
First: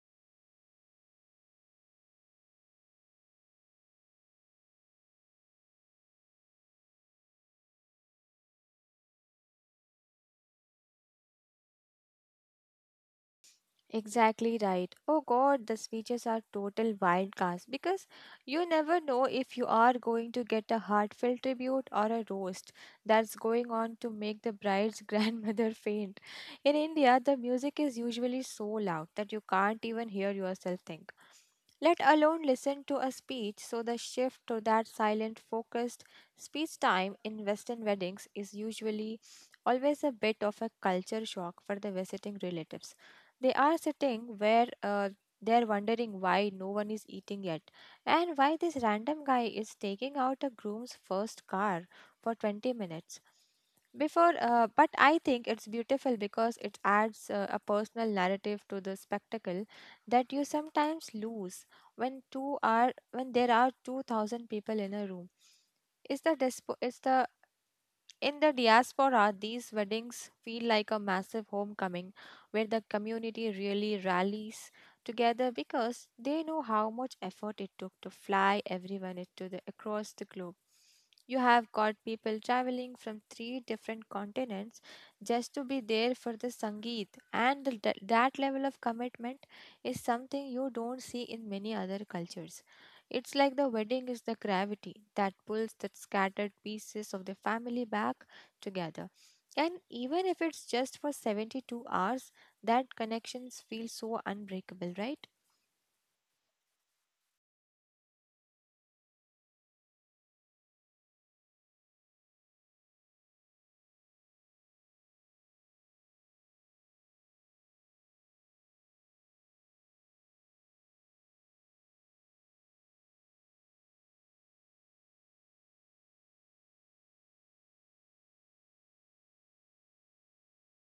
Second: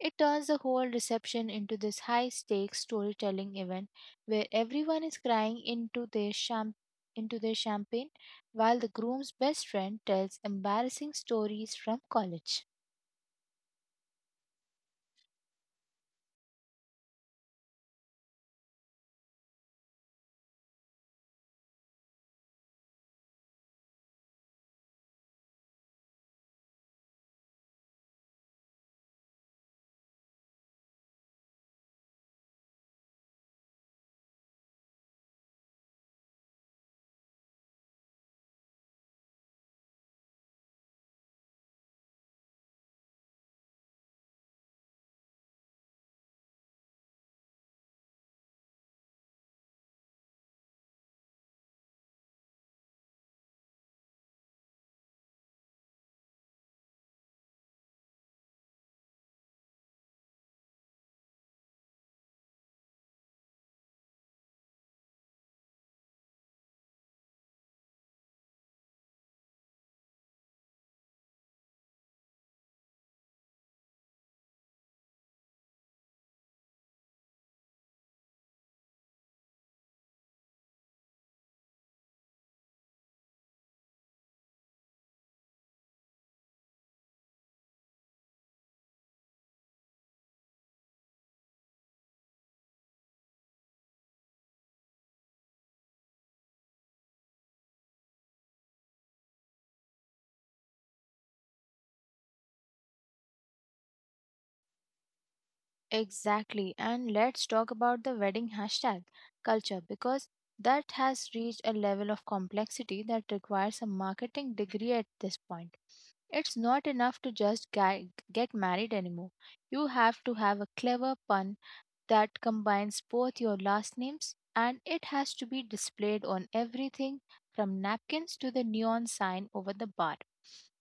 [SPEAKER 2] It turns the whole reception into this high-stakes storytelling event, where everyone is crying into their champagne while the groom's best friend tells embarrassing stories from college.
[SPEAKER 1] Exactly right. Oh God, the speeches are total wildcards, because you never know if you are going to get a heartfelt tribute or a roast that's going on to make the bride's grandmother faint. In India, the music is usually so loud that you can't even hear yourself think, let alone listen to a speech. So, the shift to that silent, focused speech time in Western weddings is usually always a bit of a culture shock for the visiting relatives. They are sitting where they're wondering why no one is eating yet, and why this random guy is taking out a groom's first car for 20 minutes before. But I think it's beautiful because it adds a personal narrative to the spectacle that you sometimes lose when two are when there are 2000 people in a room. Is the dispo- is the in the diaspora, these weddings feel like a massive homecoming where the community really rallies together, because they know how much effort it took to fly everyone into the, across the globe. You have got people traveling from three different continents just to be there for the Sangeet, and the, that level of commitment is something you don't see in many other cultures. It's like the wedding is the gravity that pulls the scattered pieces of the family back together. And even if it's just for 72 hours, that connections feel so unbreakable, right?
[SPEAKER 2] Exactly. And let's talk about the wedding hashtag culture, because that has reached a level of complexity that requires a marketing degree at this point. It's not enough to just get married anymore. You have to have a clever pun that combines both your last names, and it has to be displayed on everything from napkins to the neon sign over the bar.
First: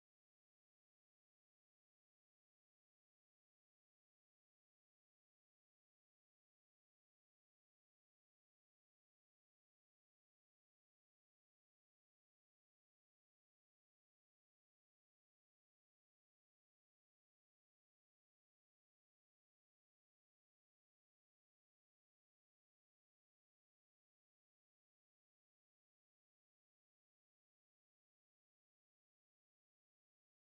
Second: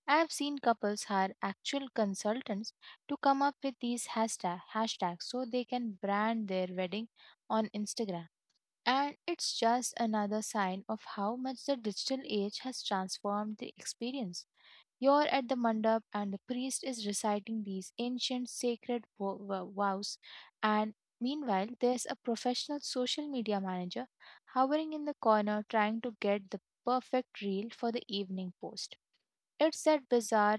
[SPEAKER 2] I have seen couples hire actual consultants to come up with these hashtags so they can brand their wedding on Instagram. And it's just another sign of how much the digital age has transformed the experience. You're at the mandap, and the priest is reciting these ancient sacred vows. And meanwhile, there's a professional social media manager hovering in the corner, trying to get the perfect reel for the evening post. It's that bizarre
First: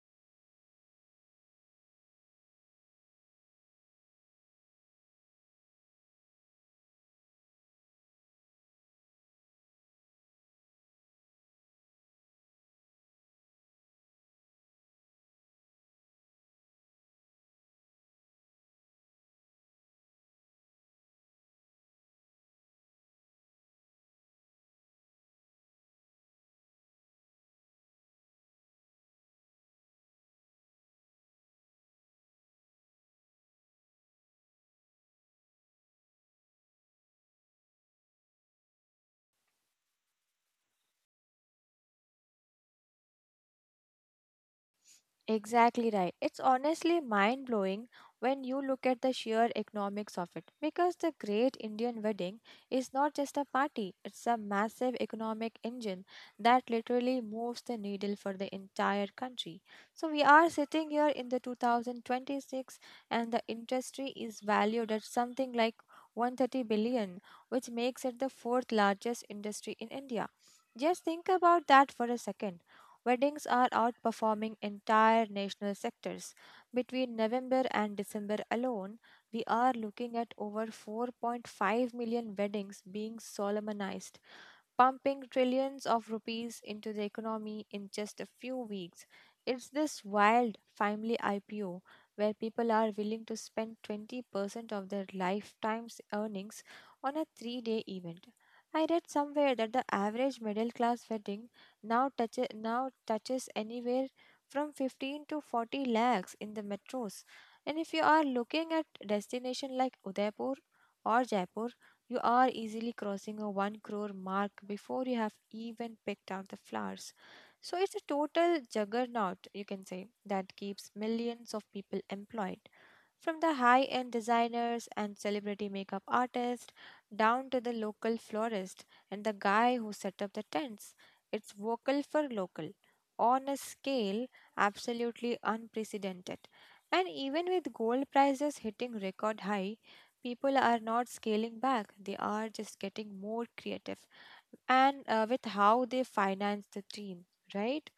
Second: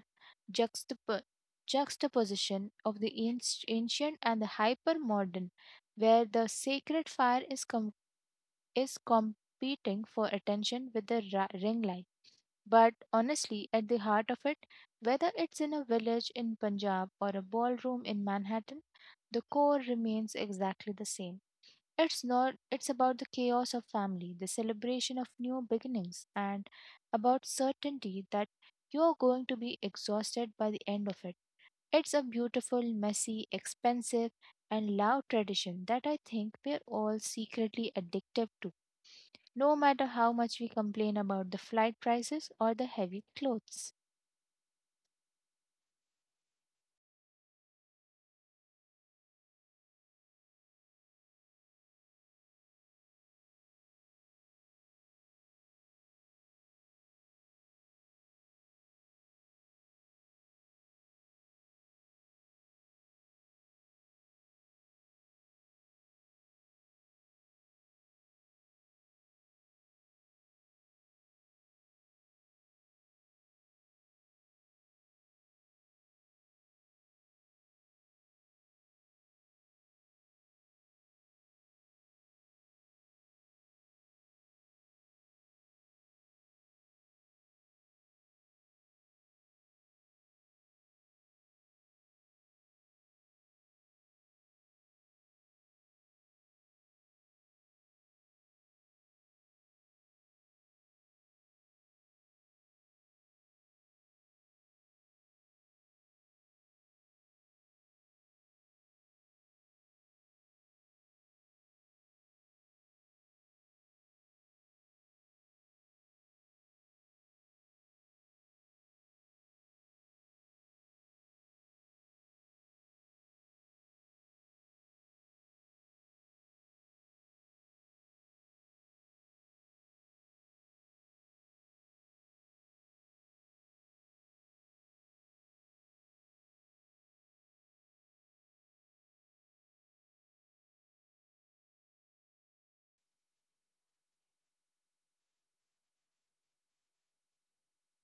[SPEAKER 2] juxtap- juxtaposition of the ancient and the hyper modern, where the sacred fire is competing for attention with the ring light. But honestly, at the heart of it, whether it's in a village in Punjab or a ballroom in Manhattan, the core remains exactly the same. It's not, it's about the chaos of family, the celebration of new beginnings, and about certainty that you're going to be exhausted by the end of it. It's a beautiful, messy, expensive, and loud tradition that I think we're all secretly addicted to, no matter how much we complain about the flight prices or the heavy clothes.
[SPEAKER 1] Exactly right. It's honestly mind blowing when you look at the sheer economics of it, because the Great Indian Wedding is not just a party, it's a massive economic engine that literally moves the needle for the entire country. So we are sitting here in the 2026, and the industry is valued at something like 130 billion, which makes it the fourth largest industry in India. Just think about that for a second. Weddings are outperforming entire national sectors. Between November and December alone, we are looking at over 4.5 million weddings being solemnized, pumping trillions of rupees into the economy in just a few weeks. It's this wild family IPO where people are willing to spend 20% of their lifetime's earnings on a 3 day event. I read somewhere that the average middle class wedding now touches anywhere from 15 to 40 lakhs in the metros. And if you are looking at destination like Udaipur or Jaipur, you are easily crossing a 1 crore mark before you have even picked out the flowers. So it's a total juggernaut, you can say, that keeps millions of people employed. From the high end designers and celebrity makeup artists down to the local florist and the guy who set up the tents, it's vocal for local on a scale absolutely unprecedented. And even with gold prices hitting record high, people are not scaling back, they are just getting more creative, and with how they finance the team, right?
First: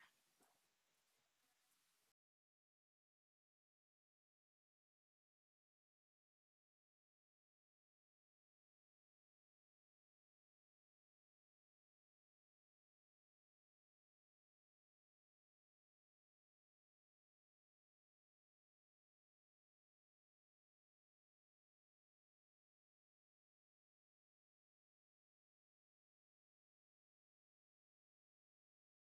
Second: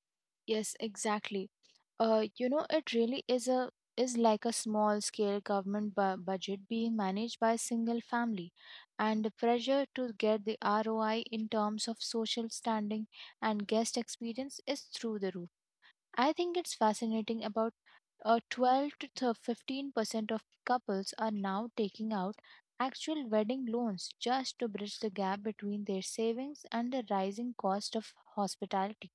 [SPEAKER 2] Yes, exactly. It really is like a small scale government budget being managed by a single family, and the pressure to get the ROI in terms of social standing and guest experience is through the roof. I think it's fascinating about, 12 to 15% of couples are now taking out actual wedding loans just to bridge the gap between their savings and the rising cost of hospitality.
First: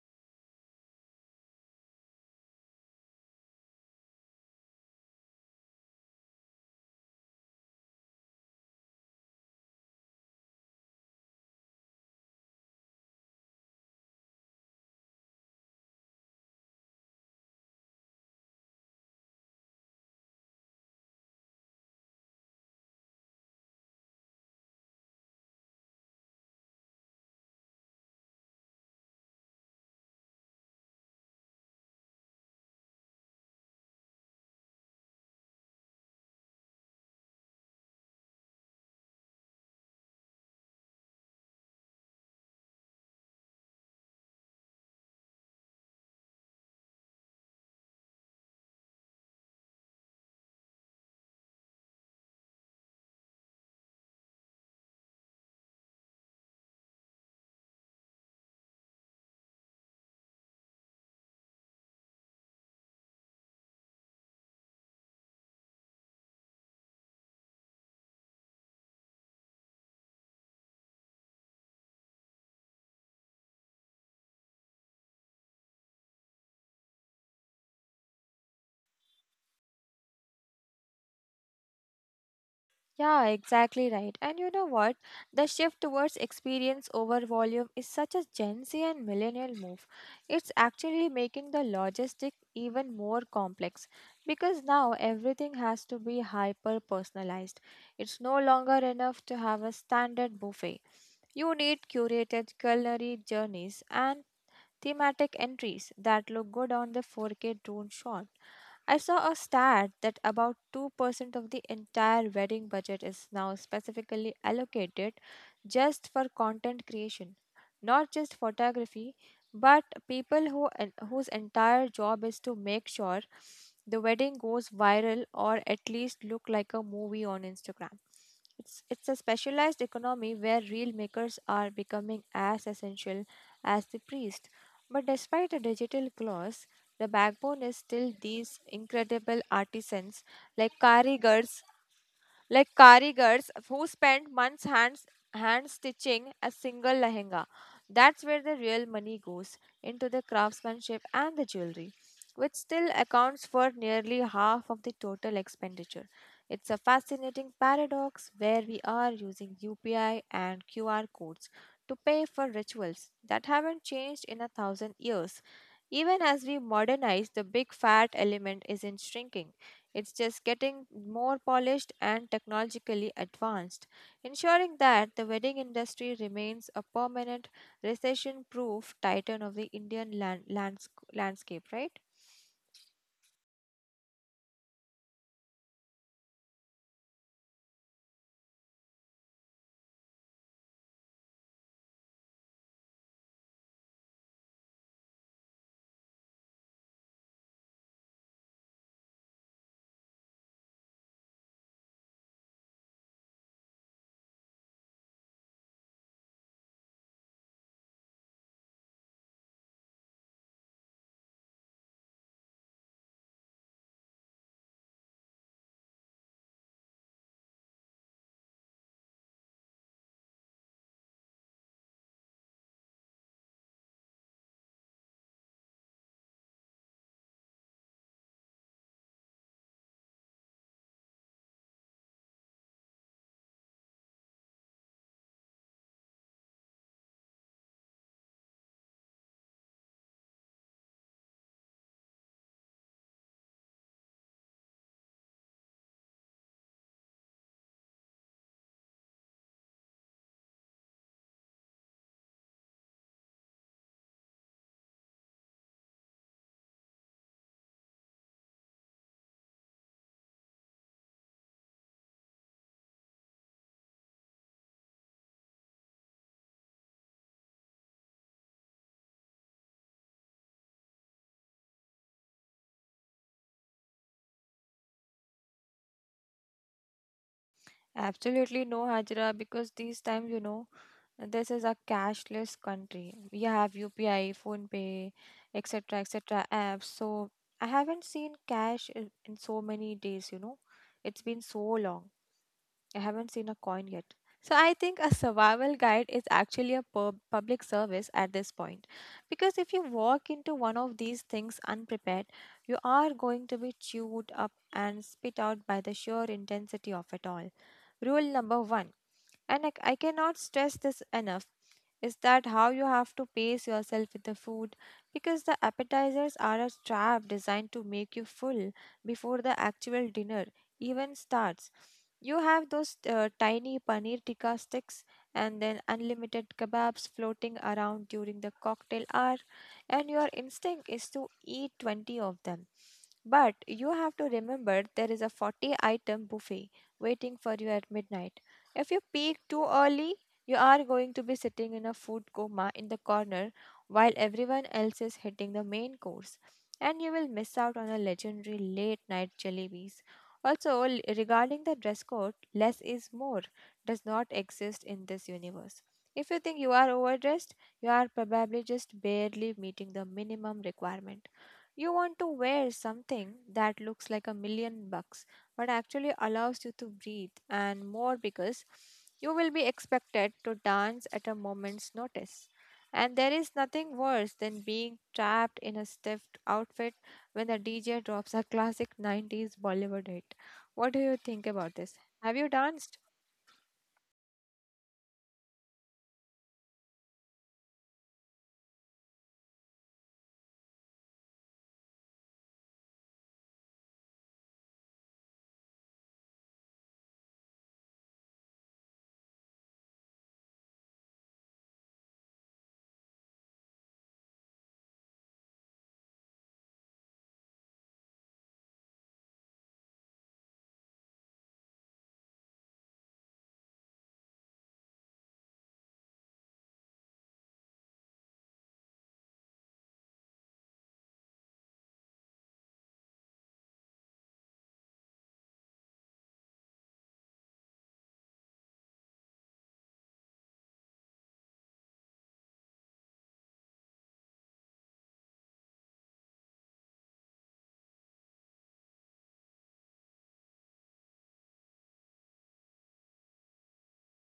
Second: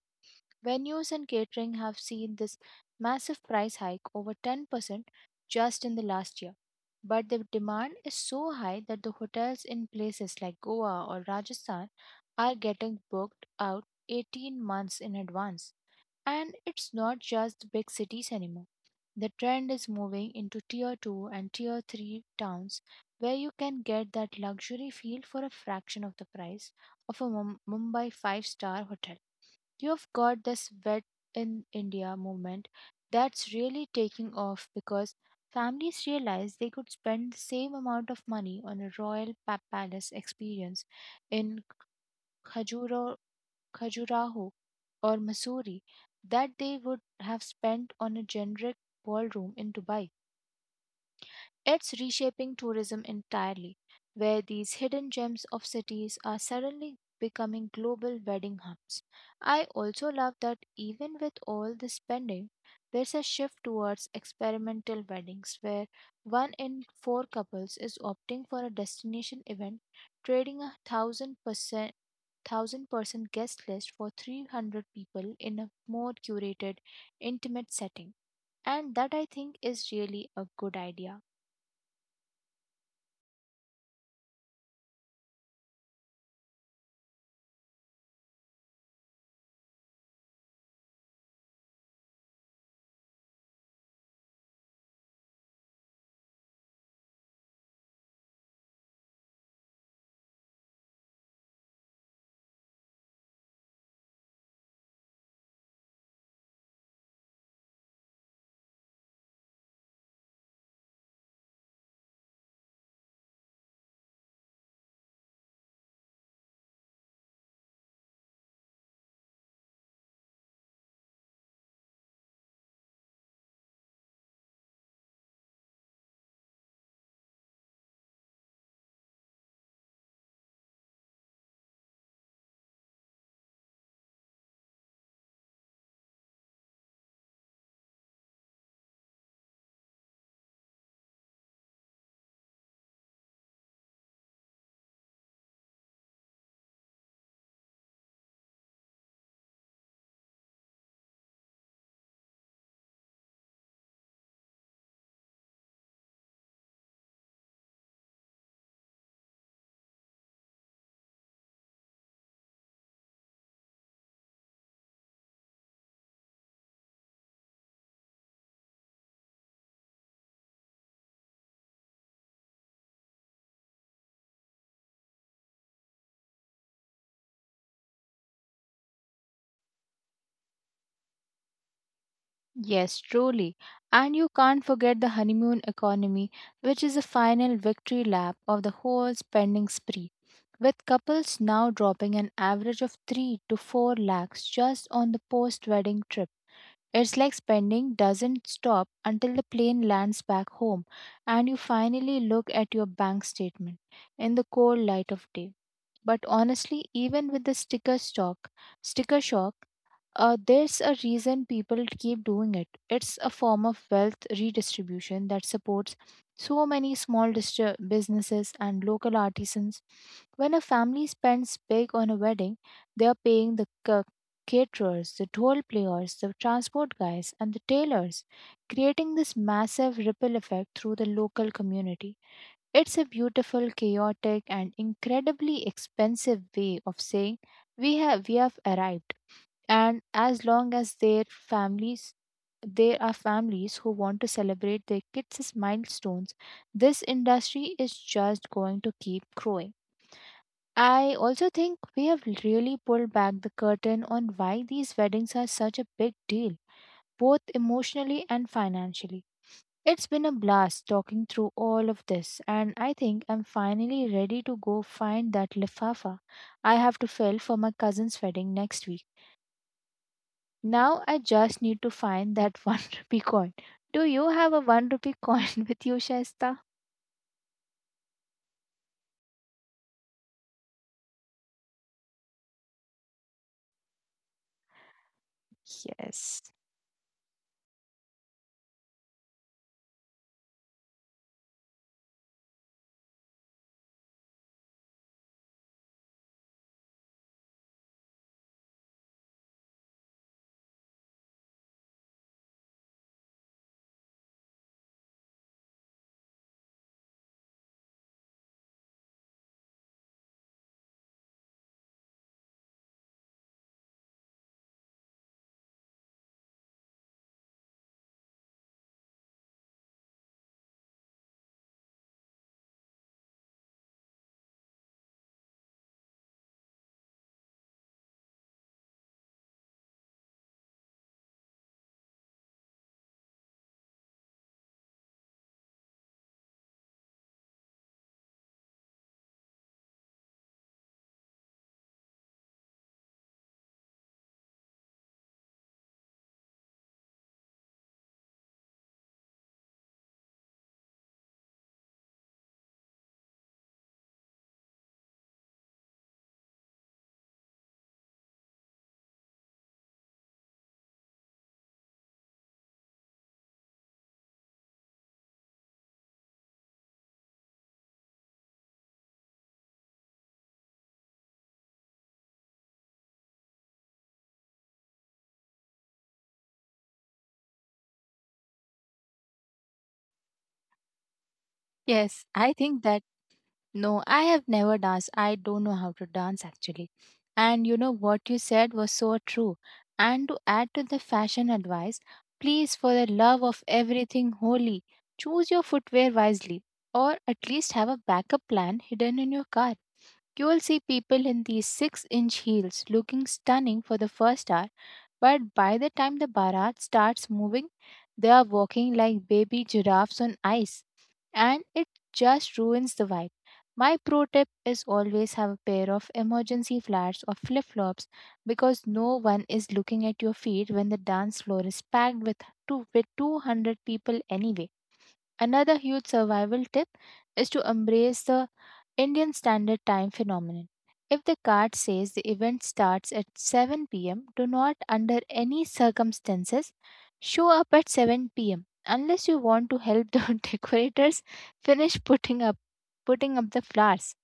[SPEAKER 2] Venues and catering have seen this massive price hike over 10% just in the last year. But the demand is so high that the hotels in places like Goa or Rajasthan are getting booked out 18 months in advance. And it's not just the big cities anymore. The trend is moving into tier 2 and tier 3 towns, where you can get that luxury feel for a fraction of the price of a Mumbai five star hotel. You've got this wet in India movement that's really taking off, because families realize they could spend the same amount of money on a royal palace experience in Khajuraho Khajuraho, or Mussoorie, that they would have spent on a generic ballroom in Dubai. It's reshaping tourism entirely, where these hidden gems of cities are suddenly becoming global wedding hubs. I also love that even with all the spending, there's a shift towards experimental weddings, where one in four couples is opting for a destination event, trading a thousand person guest list for 300 people in a more curated, intimate setting. And that, I think, is really a good idea.
[SPEAKER 1] Yeah, exactly right. And you know what? The shift towards experience over volume is such a Gen Z and millennial move. It's actually making the logistic even more complex, because now everything has to be hyper personalized. It's no longer enough to have a standard buffet. You need curated culinary journeys and thematic entries that look good on the 4K drone shot. I saw a stat that about 2% of the entire wedding budget is now specifically allocated just for content creation, not just photography, but whose entire job is to make sure the wedding goes viral or at least look like a movie on Instagram. It's a specialized economy where reel makers are becoming as essential as the priest. But despite a digital gloss, the backbone is still these incredible artisans like karigars, who spend months hand stitching a single lehenga. That's where the real money goes, into the craftsmanship and the jewelry, which still accounts for nearly half of the total expenditure. It's a fascinating paradox where we are using UPI and QR codes to pay for rituals that haven't changed in 1,000 years. Even as we modernize, the big fat element isn't shrinking. It's just getting more polished and technologically advanced, ensuring that the wedding industry remains a permanent recession proof titan of the Indian landscape, right?
[SPEAKER 2] Yes, truly. And you can't forget the honeymoon economy, which is the final victory lap of the whole spending spree, with couples now dropping an average of 3 to 4 lakhs just on the post wedding trip. It's like spending doesn't stop until the plane lands back home, and you finally look at your bank statement in the cold light of day. But honestly, even with the sticker shock, there's a reason people keep doing it. It's a form of wealth redistribution that supports so many small businesses and local artisans. When a family spends big on a wedding, they are paying the caterers, the toll players, the transport guys, and the tailors, creating this massive ripple effect through the local community. It's a beautiful, chaotic, and incredibly expensive way of saying we have arrived. And as long as their families there are families who want to celebrate their kids' milestones. This industry is just going to keep growing. I also think we have really pulled back the curtain on why these weddings are such a big deal, both emotionally and financially. It's been a blast talking through all of this, and I think I'm finally ready to go find that lifafa I have to fill for my cousin's wedding next week. Now I just need to find that 1 rupee coin. Do you have a 1 rupee coin with you, Shaista?
[SPEAKER 1] Absolutely no, Hajra, because these times, you know, this is a cashless country. We have UPI, PhonePe, etc.,
[SPEAKER 2] Yes.
[SPEAKER 1] etc. apps. So I haven't seen cash in so many days, you know. It's been so long. I haven't seen a coin yet. So I think a survival guide is actually a public service at this point. Because if you walk into one of these things unprepared, you are going to be chewed up and spit out by the sheer intensity of it all. Rule number one, and I cannot stress this enough, is that how you have to pace yourself with the food, because the appetizers are a trap designed to make you full before the actual dinner even starts. You have those tiny paneer tikka sticks and then unlimited kebabs floating around during the cocktail hour, and your instinct is to eat 20 of them. But you have to remember there is a 40 item buffet waiting for you at midnight. If you peak too early, you are going to be sitting in a food coma in the corner while everyone else is hitting the main course, and you will miss out on a legendary late night jalebis. Also, regarding the dress code, less is more does not exist in this universe. If you think you are overdressed, you are probably just barely meeting the minimum requirement. You want to wear something that looks like a million bucks, but actually allows you to breathe and more, because you will be expected to dance at a moment's notice. And there is nothing worse than being trapped in a stiff outfit when the DJ drops a classic 90s Bollywood hit. What do you think about this?
[SPEAKER 2] Yes,
[SPEAKER 1] Have you
[SPEAKER 2] I think
[SPEAKER 1] danced?
[SPEAKER 2] that. No, I have never danced. I don't know how to dance actually. And you know what you said was so true. And to add to the fashion advice, please, for the love of everything holy, choose your footwear wisely, or at least have a backup plan hidden in your car. You will see people in these 6-inch inch heels looking stunning for the first hour, but by the time the Bharat starts moving, they are walking like baby giraffes on ice, and it just ruins the vibe. My pro tip is always have a pair of emergency flats or flip flops because no one is looking at your feet when the dance floor is packed with 200 people anyway. Another huge survival tip is to embrace the Indian Standard Time phenomenon. If the card says the event starts at 7 p.m., do not, under any circumstances, show up at 7 p.m. unless you want to help the decorators finish putting up the flowers.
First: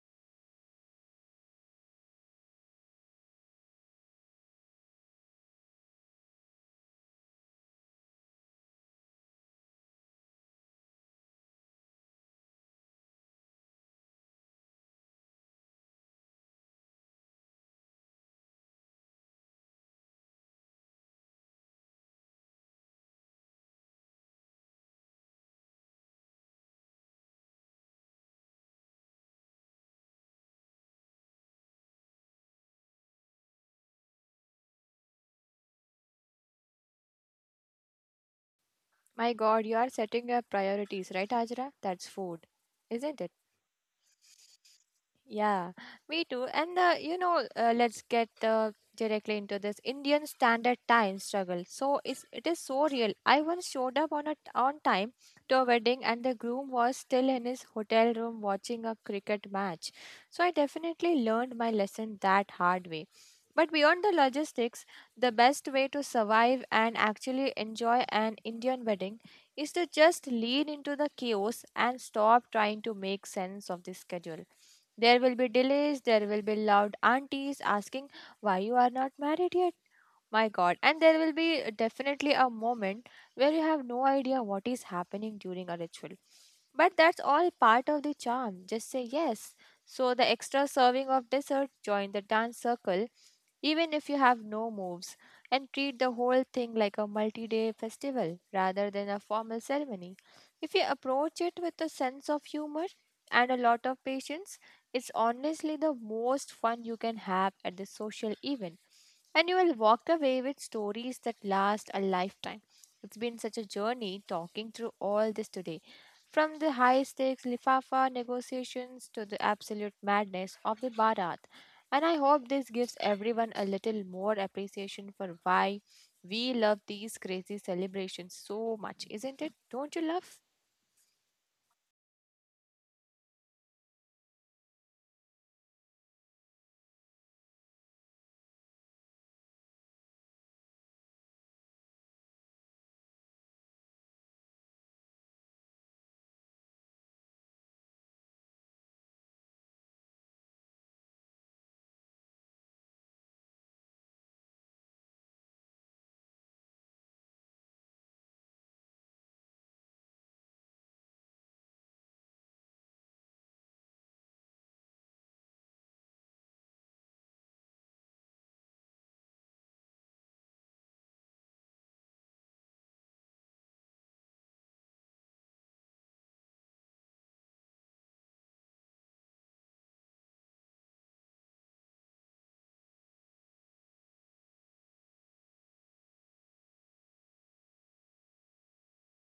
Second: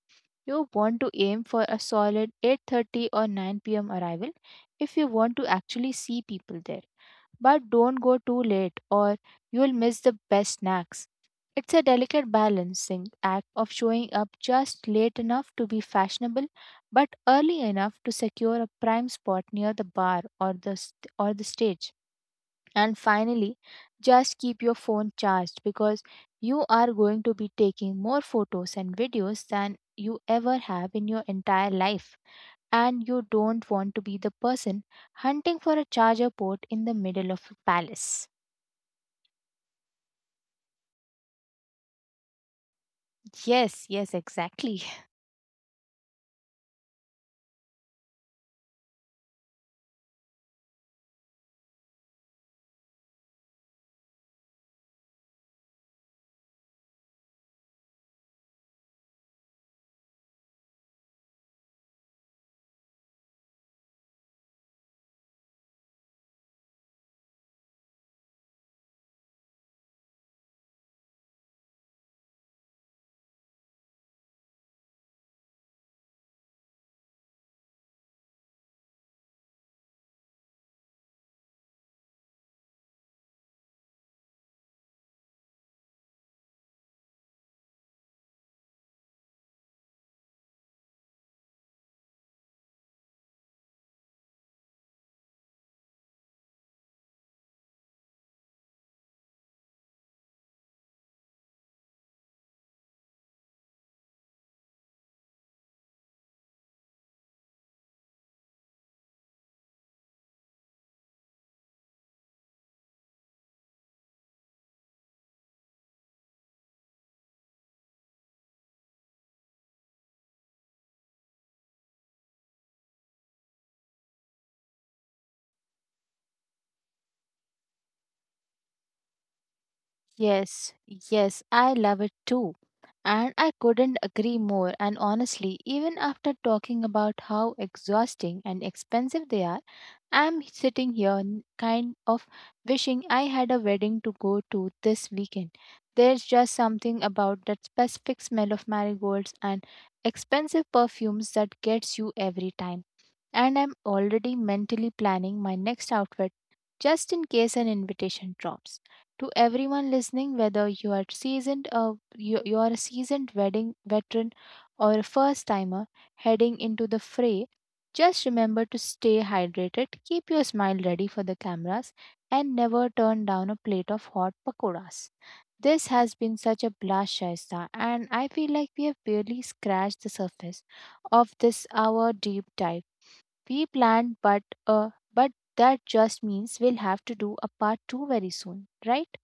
[SPEAKER 2] You want to aim for a solid 8:30 or 9 p.m. arrival if you want to actually see people there. But don't go too late, or you'll miss the best snacks. It's a delicate balancing act of showing up just late enough to be fashionable but early enough to secure a prime spot near the bar or the st- or the stage. And finally, just keep your phone charged because you are going to be taking more photos and videos than you ever have in your entire life, and you don't want to be the person hunting for a charger port in the middle of a palace.
[SPEAKER 1] My god, you are setting your priorities, right, Ajra? That's food, isn't it?
[SPEAKER 2] Yes, yes, exactly.
[SPEAKER 1] Yeah, me too. And you know, let's get directly into this Indian Standard Time struggle. So it is so real. I once showed up on time to a wedding, and the groom was still in his hotel room watching a cricket match. So I definitely learned my lesson that hard way. But beyond the logistics, the best way to survive and actually enjoy an Indian wedding is to just lean into the chaos and stop trying to make sense of the schedule. There will be delays, there will be loud aunties asking why you are not married yet, my God. And there will be definitely a moment where you have no idea what is happening during a ritual. But that's all part of the charm. Just say yes. So the extra serving of dessert, join the dance circle, even if you have no moves, and treat the whole thing like a multi day festival rather than a formal ceremony. If you approach it with a sense of humor and a lot of patience, it's honestly the most fun you can have at the social event, and you will walk away with stories that last a lifetime. It's been such a journey talking through all this today, from the high stakes Lifafa negotiations to the absolute madness of the Bharat. And I hope this gives everyone a little more appreciation for why we love these crazy celebrations so much, isn't it? Don't you love?
[SPEAKER 2] Yes, yes, I love it too. And I couldn't agree more. And honestly, even after talking about how exhausting and expensive they are, I'm sitting here kind of wishing I had a wedding to go to this weekend. There's just something about that specific smell of marigolds and expensive perfumes that gets you every time, and I'm already mentally planning my next outfit just in case an invitation drops. To everyone listening, whether you are a seasoned wedding veteran or a first timer heading into the fray, just remember to stay hydrated, keep your smile ready for the cameras, and never turn down a plate of hot pakoras. This has been such a blast, Shaista, and I feel like we have barely scratched the surface of this hour deep dive we planned, but uh, but that just means we'll have to do a part two very soon, right?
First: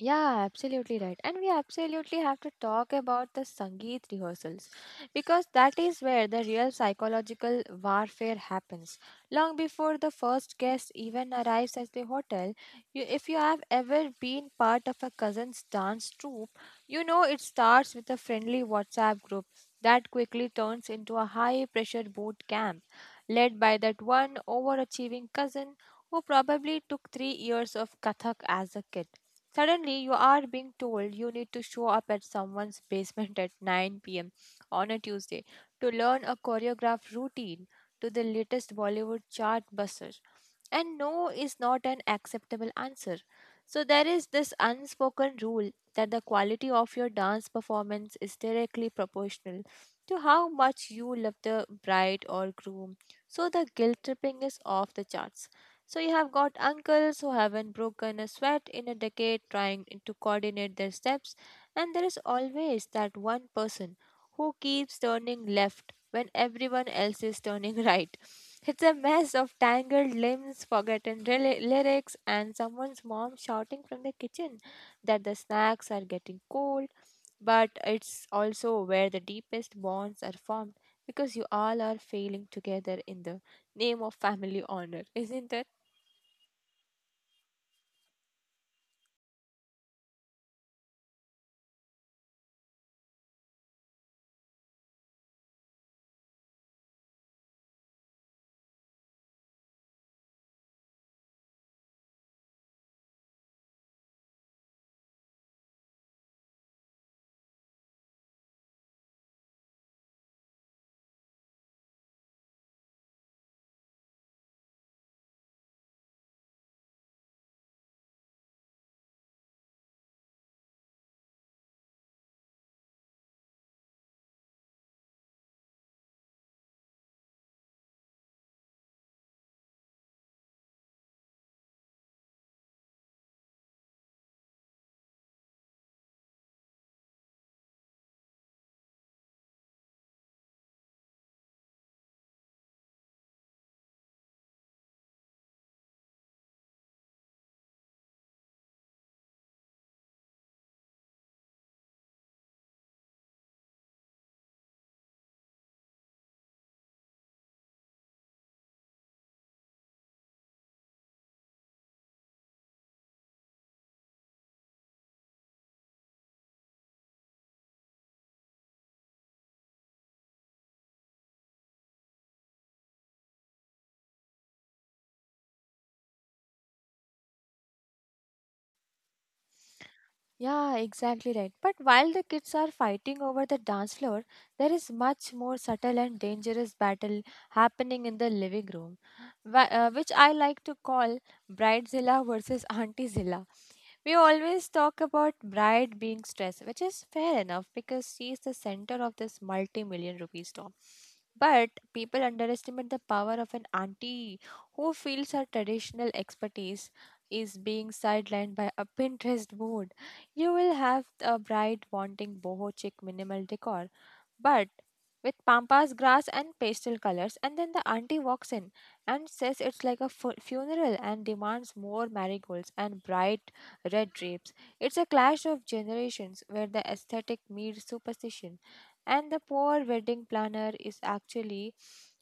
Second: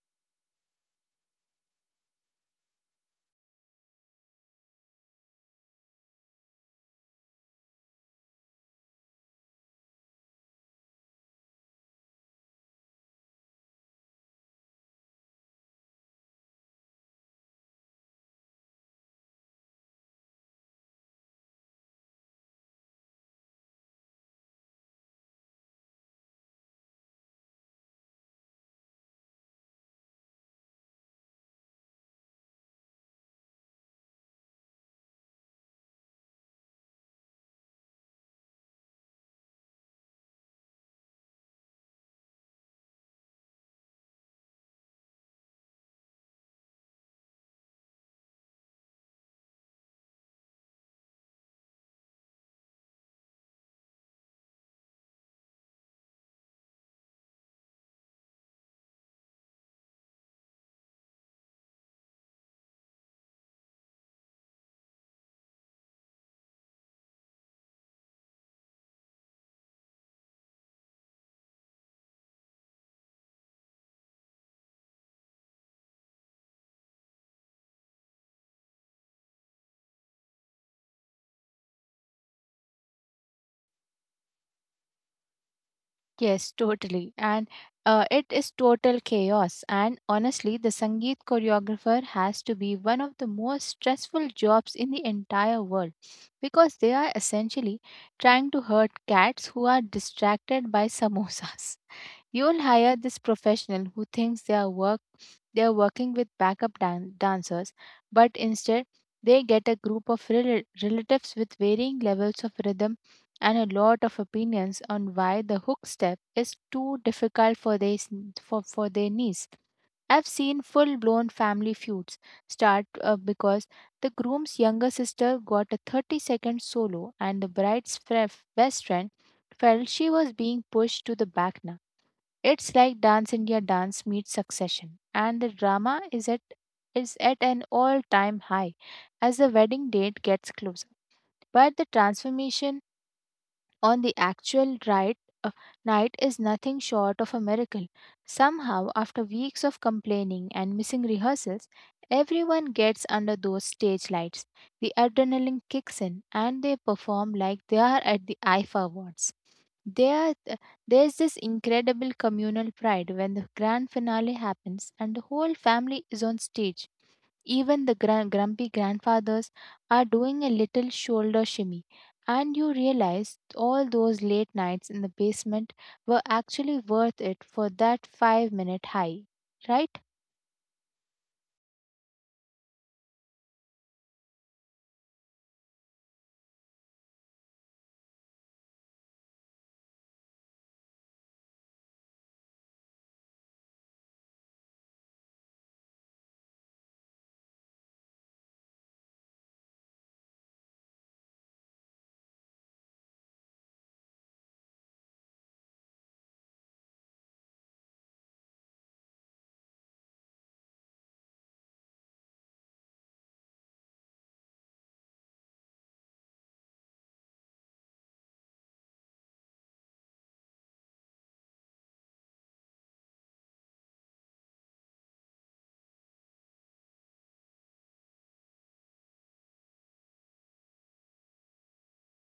[SPEAKER 1] Yeah, absolutely right. And we absolutely have to talk about the Sangeet rehearsals because that is where the real psychological warfare happens. Long before the first guest even arrives at the hotel, if you have ever been part of a cousin's dance troupe, you know it starts with a friendly WhatsApp group that quickly turns into a high pressure boot camp led by that one overachieving cousin who probably took 3 years of Kathak as a kid. Suddenly, you are being told you need to show up at someone's basement at 9 pm on a Tuesday to learn a choreographed routine to the latest Bollywood chart buster. And no is not an acceptable answer. So, there is this unspoken rule that the quality of your dance performance is directly proportional to how much you love the bride or groom. So, the guilt tripping is off the charts. So you have got uncles who haven't broken a sweat in a decade trying to coordinate their steps, and there is always that one person who keeps turning left when everyone else is turning right. It's a mess of tangled limbs, lyrics, and someone's mom shouting from the kitchen that the snacks are getting cold. But it's also where the deepest bonds are formed because you all are failing together in the name of family honor, isn't it?
[SPEAKER 2] Yes, totally. And it is total chaos. And honestly, the Sangeet choreographer has to be one of the most stressful jobs in the entire world because they are essentially trying to hurt cats who are distracted by samosas. You will hire this professional who thinks they are working with backup dancers, but instead they get a group of relatives with varying levels of rhythm and a lot of opinions on why the hook step is too difficult for their niece. I've seen full blown family feuds start because the groom's younger sister got a 30-second solo, and the bride's best friend felt she was being pushed to the back. It's like Dance India Dance meets Succession, and the drama is at an all-time high as the wedding date gets closer. But the transformation on the actual uh, night is nothing short of a miracle. Somehow, after weeks of complaining and missing rehearsals, everyone gets under those stage lights. The adrenaline kicks in, and they perform like they are at the IFA Awards. There, uh, there's this incredible communal pride when the grand finale happens and the whole family is on stage. Even the grumpy grandfathers are doing a little shoulder shimmy, and you realize all those late nights in the basement were actually worth it for that 5-minute high, right?
[SPEAKER 1] Yeah, exactly right. But while the kids are fighting over the dance floor, there is much more subtle and dangerous battle happening in the living room, which I like to call Bridezilla versus Auntiezilla. We always talk about bride being stressed, which is fair enough because she is the center of this multi million rupee storm. But people underestimate the power of an auntie who feels her traditional expertise is being sidelined by a Pinterest board. You will have a bride wanting boho chic minimal decor, but with pampas grass and pastel colors, and then the auntie walks in and says it's like a funeral and demands more marigolds and bright red drapes. It's a clash of generations where the aesthetic meets superstition, and the poor wedding planner is actually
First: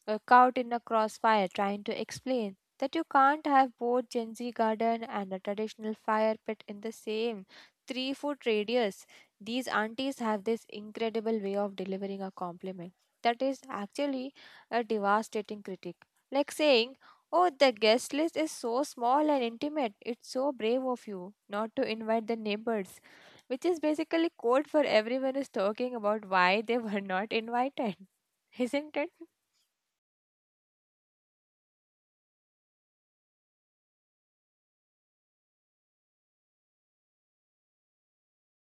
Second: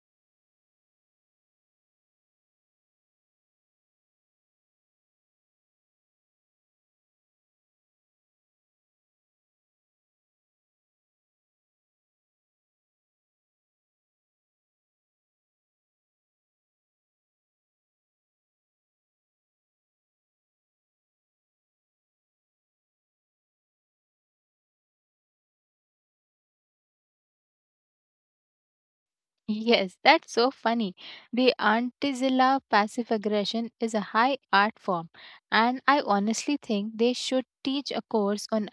[SPEAKER 1] caught in a crossfire trying to explain that you can't have both Gen Z garden and a traditional fire pit in the same 3 foot radius. These aunties have this incredible way of delivering a compliment that is actually a devastating critique. Like saying, "Oh, the guest list is so small and intimate. It's so brave of you not to invite the neighbors," which is basically code for everyone is talking about why they were not invited, isn't it?
[SPEAKER 2] Yes, that's so funny. The Antizilla passive aggression is a high art form, and I honestly think they should teach a course on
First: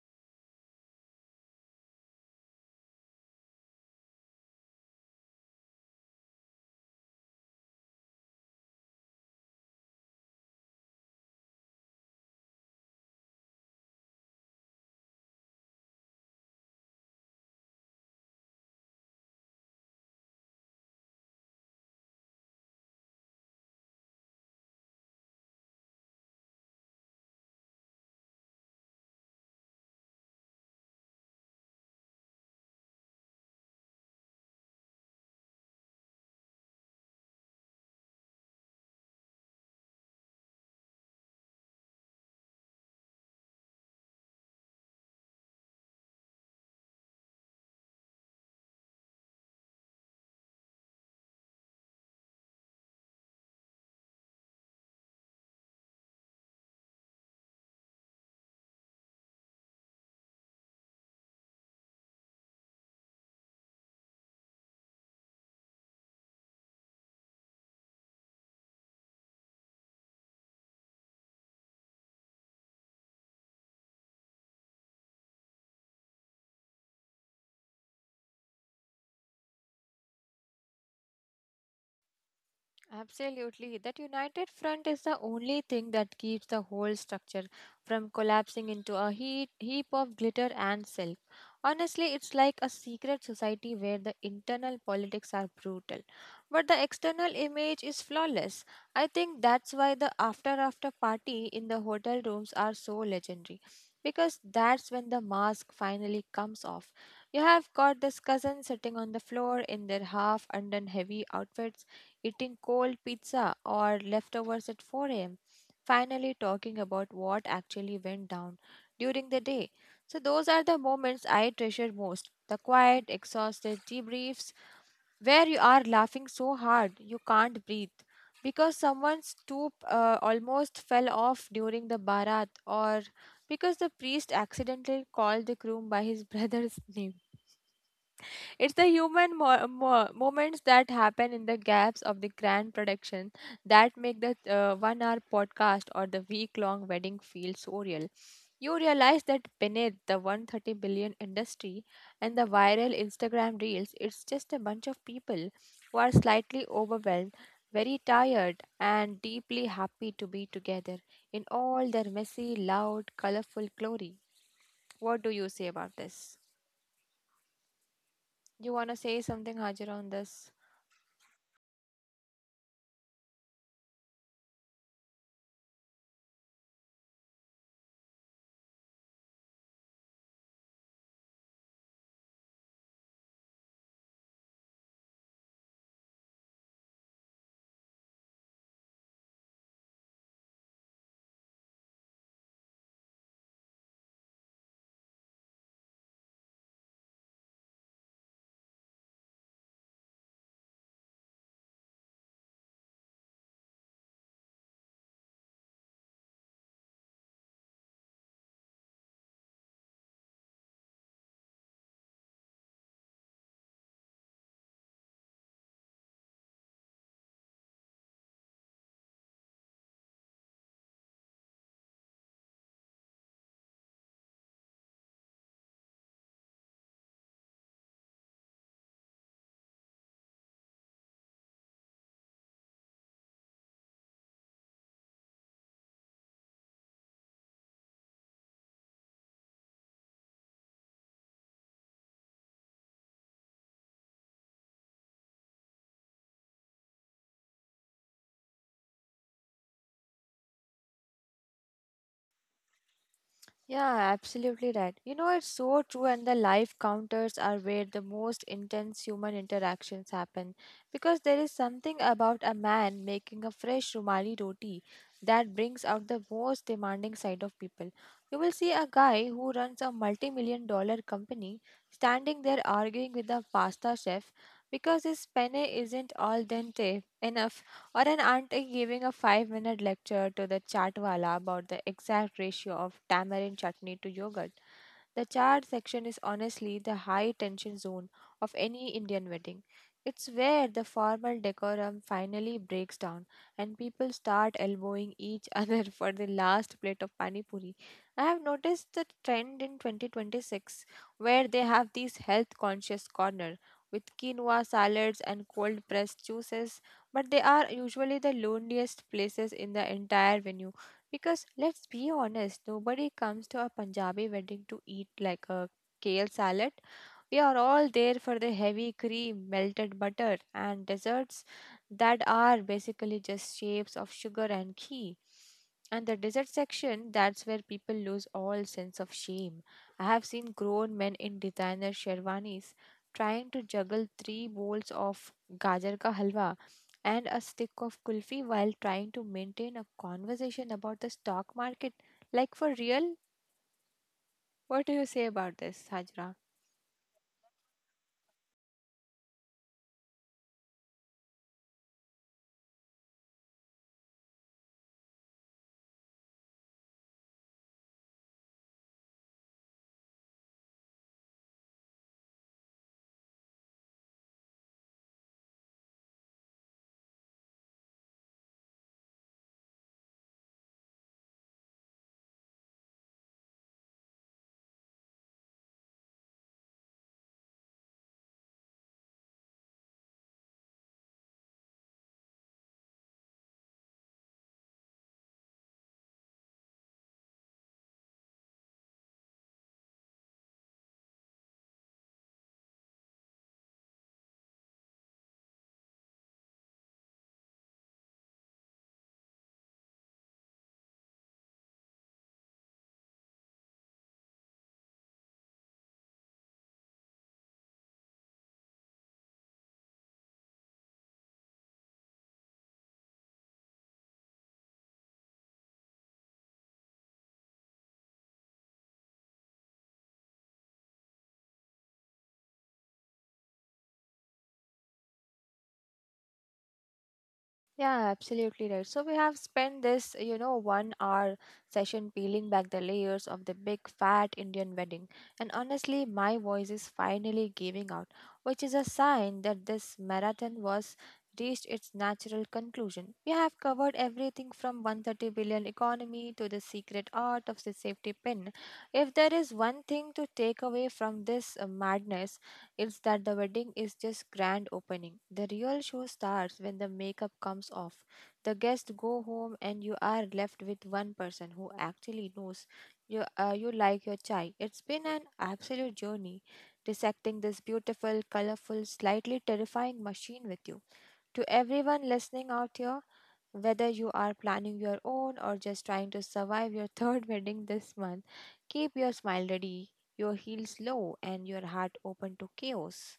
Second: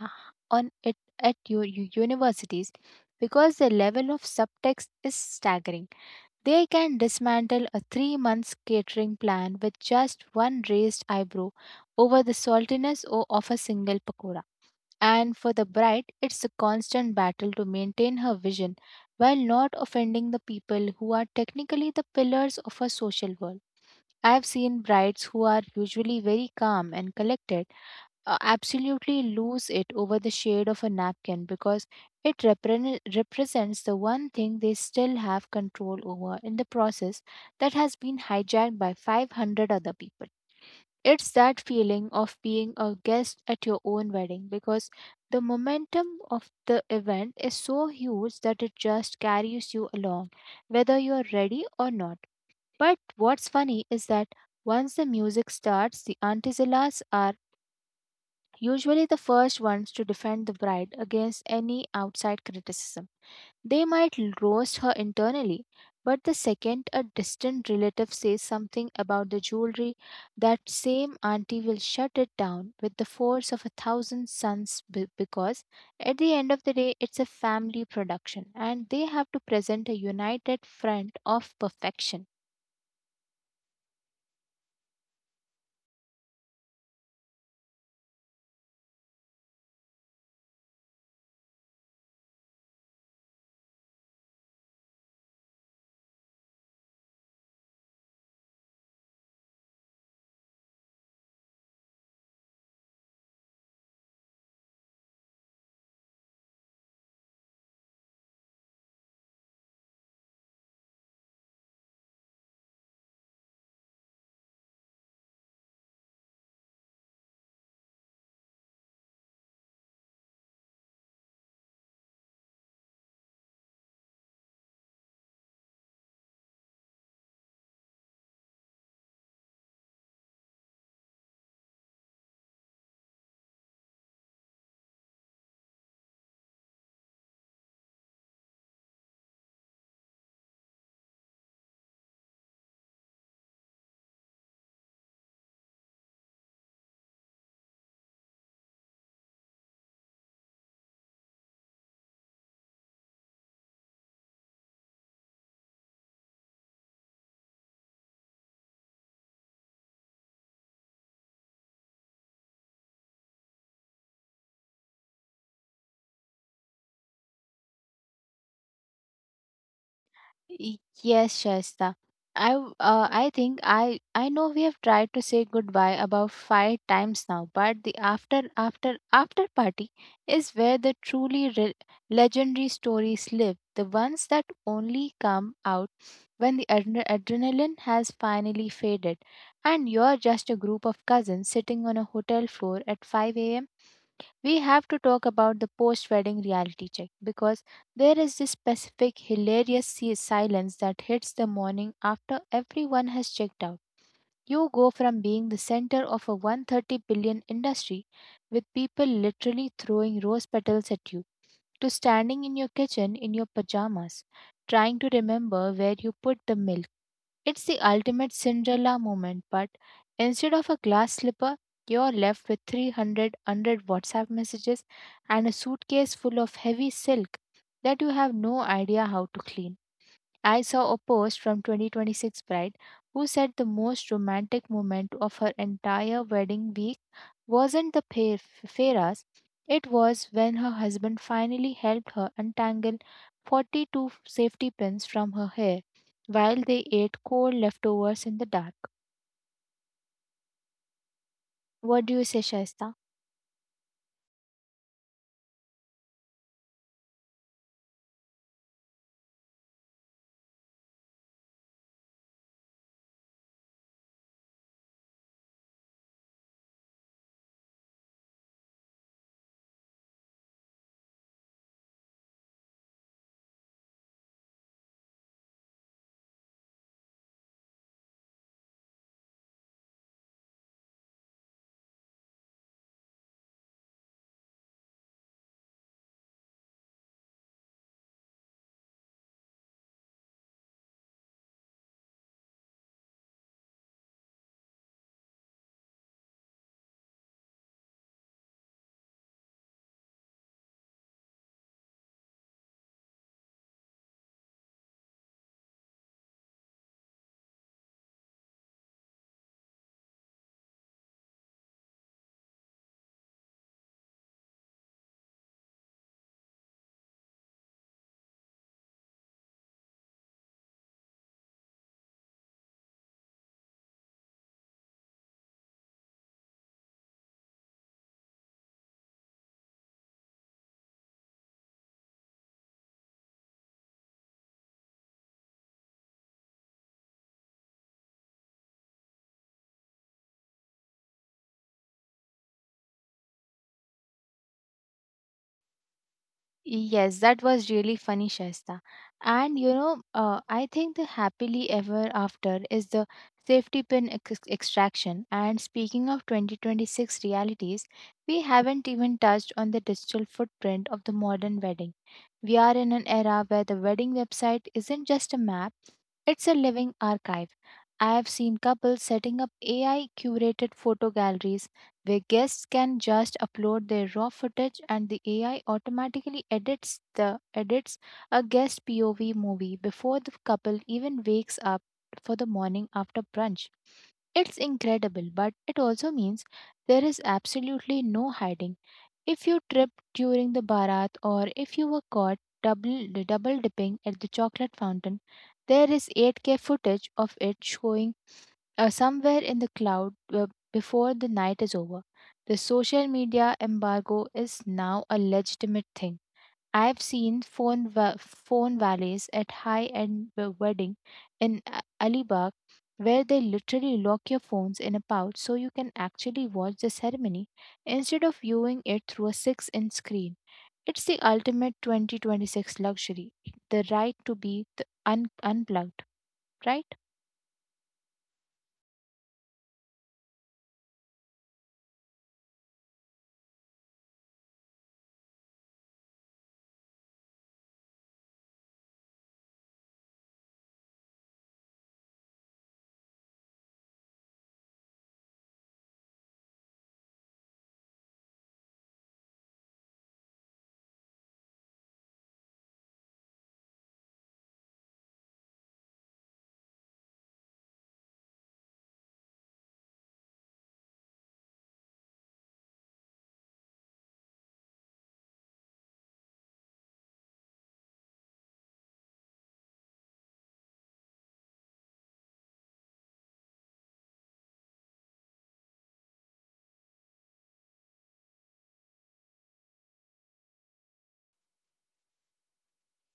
[SPEAKER 2] on it at your universities because the level of subtext is staggering. They can dismantle a 3 months catering plan with just one raised eyebrow over the saltiness of a single pakora. And for the bride, it's a constant battle to maintain her vision while not offending the people who are technically the pillars of her social world. I've seen brides who are usually very calm and collected absolutely lose it over the shade of a napkin because it represents the one thing they still have control over in the process that has been hijacked by 500 other people. It's that feeling of being a guest at your own wedding because the momentum of the event is so huge that it just carries you along, whether you're ready or not. But what's funny is that once the music starts, the Antizillas are usually the first ones to defend the bride against any outside criticism. They might roast her internally, but the second a distant relative says something about the jewelry, that same auntie will shut it down with the force of a thousand suns because at the end of the day, it's a family production, and they have to present a united front of perfection.
[SPEAKER 1] Absolutely. That united front is the only thing that keeps the whole structure from collapsing into a heap of glitter and silk. Honestly, it's like a secret society where the internal politics are brutal, but the external image is flawless. I think that's why the after after party in the hotel rooms are so legendary. Because that's when the mask finally comes off. You have got this cousin sitting on the floor in their half undone heavy outfits eating cold pizza or leftovers at 4 a.m., finally talking about what actually went down during the day. So, those are the moments I treasure most, the quiet, exhausted debriefs where you are laughing so hard you can't breathe because someone's stoop almost fell off during the barat or because the priest accidentally called the groom by his brother's name. It's the human moments that happen in the gaps of the grand production that make the 1 hour podcast or the week long wedding feel so real. You realize that beneath the 130 billion industry and the viral Instagram reels, it's just a bunch of people who are slightly overwhelmed, very tired, and deeply happy to be together in all their messy, loud, colorful glory. What do you say about this? You want to say something, Hajar, on this?
[SPEAKER 2] Yes, Shaista. I think I know we have tried to say goodbye about five times now, but the after after after party is where the truly legendary stories live, the ones that only come out when the adrenaline has finally faded, and you're just a group of cousins sitting on a hotel floor at 5 a.m. We have to talk about the post wedding reality check because there is this specific hilarious silence that hits the morning after everyone has checked out. You go from being the center of a 130 billion industry with people literally throwing rose petals at you to standing in your kitchen in your pajamas trying to remember where you put the milk. It's the ultimate Cinderella moment, but instead of a glass slipper, you're left with 300 100 WhatsApp messages and a suitcase full of heavy silk that you have no idea how to clean. I saw a post from 2026 bride who said the most romantic moment of her entire wedding week wasn't the Fera's. It was when her husband finally helped her untangle 42 safety pins from her hair while they ate cold leftovers in the dark. What do you say, Shaista?
[SPEAKER 1] Yeah, absolutely right. You know, it's so true, and the live counters are where the most intense human interactions happen because there is something about a man making a fresh Rumali roti that brings out the most demanding side of people. You will see a guy who runs a multi million dollar company standing there arguing with the pasta chef because his penne isn't al dente enough, or an auntie giving a 5 minute lecture to the chatwala about the exact ratio of tamarind chutney to yogurt. The chart section is honestly the high tension zone of any Indian wedding. It's where the formal decorum finally breaks down and people start elbowing each other for the last plate of pani puri. I have noticed the trend in 2026 where they have these health conscious corner with quinoa salads and cold pressed juices, but they are usually the loneliest places in the entire venue. Because let's be honest, nobody comes to a Punjabi wedding to eat like a kale salad. We are all there for the heavy cream, melted butter, and desserts that are basically just shapes of sugar and ghee. And the dessert section, that's where people lose all sense of shame. I have seen grown men in designer sherwanis trying to juggle three bowls of gajar ka halwa and a stick of kulfi while trying to maintain a conversation about the stock market. Like for real? What do you say about this, Hajra?
[SPEAKER 2] Yes, that was really funny, Shasta. And you know, I think the happily ever after is the safety pin extraction. And speaking of 2026 realities, we haven't even touched on the digital footprint of the modern wedding. We are in an era where the wedding website isn't just a map, it's a living archive. I have seen couples setting up AI curated photo galleries where guests can just upload their raw footage, and the AI automatically edits a guest POV movie before the couple even wakes up for the morning after brunch. It's incredible, but it also means there is absolutely no hiding. If you tripped during the barat, or if you were caught double double dipping at the chocolate fountain, there is 8K footage of it showing somewhere in the cloud uh, before the night is over. The social media embargo is now a legitimate thing. I've seen phone valleys at high-end wedding in Alibag where they literally lock your phones in a pouch so you can actually watch the ceremony instead of viewing it through a 6-inch screen. It's the ultimate 2026 luxury, the right to be unplugged, right?
[SPEAKER 1] Yeah, absolutely right. So we have spent this, you know, 1 hour session peeling back the layers of the big fat Indian wedding. And honestly, my voice is finally giving out, which is a sign that this marathon was reached its natural conclusion. We have covered everything from 130 billion economy to the secret art of the safety pin. If there is one thing to take away from this madness, it's that the wedding is just grand opening. The real show starts when the makeup comes off. The guests go home and you are left with one person who actually knows you like your chai. It's been an absolute journey dissecting this beautiful, colorful, slightly terrifying machine with you. To everyone listening out here, whether you are planning your own or just trying to survive your third wedding this month, keep your smile ready, your heels low and your heart open to chaos.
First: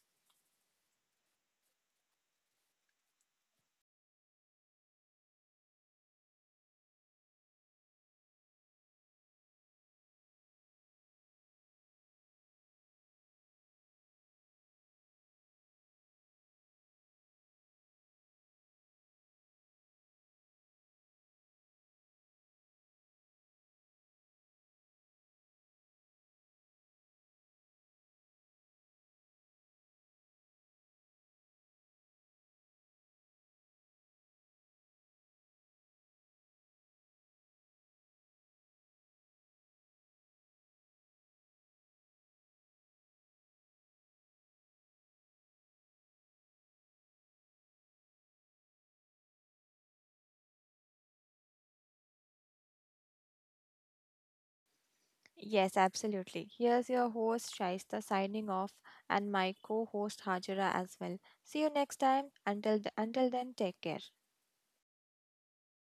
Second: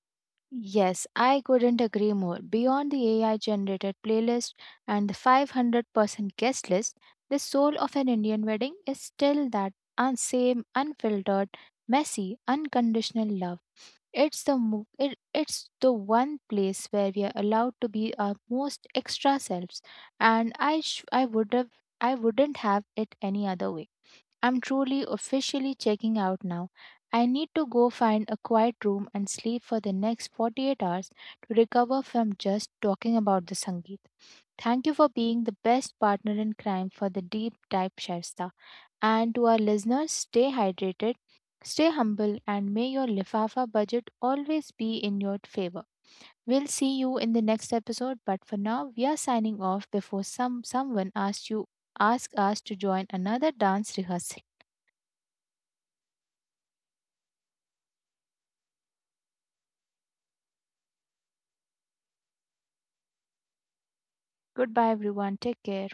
[SPEAKER 2] Yes, I couldn't agree more. Beyond the AI generated playlist and the 500% guest list, the soul of an Indian wedding is still that same unfiltered, messy, unconditional love. It's the it's the one place where we are allowed to be our most extra selves, and I wouldn't have it any other way. I'm truly officially checking out now. I need to go find a quiet room and sleep for the next 48 hours to recover from just talking about the Sangeet. Thank you for being the best partner in crime for the deep dive, Shaista. And to our listeners, stay hydrated, stay humble, and may your Lifafa budget always be in your favor. We'll see you in the next episode, but for now, we are signing off before someone ask us to join another dance rehearsal.
[SPEAKER 1] Yes, absolutely. Here's your host Shaista signing off and my co-host Hajira as well. See you next time. Until then, take care.
[SPEAKER 2] Goodbye, everyone. Take care.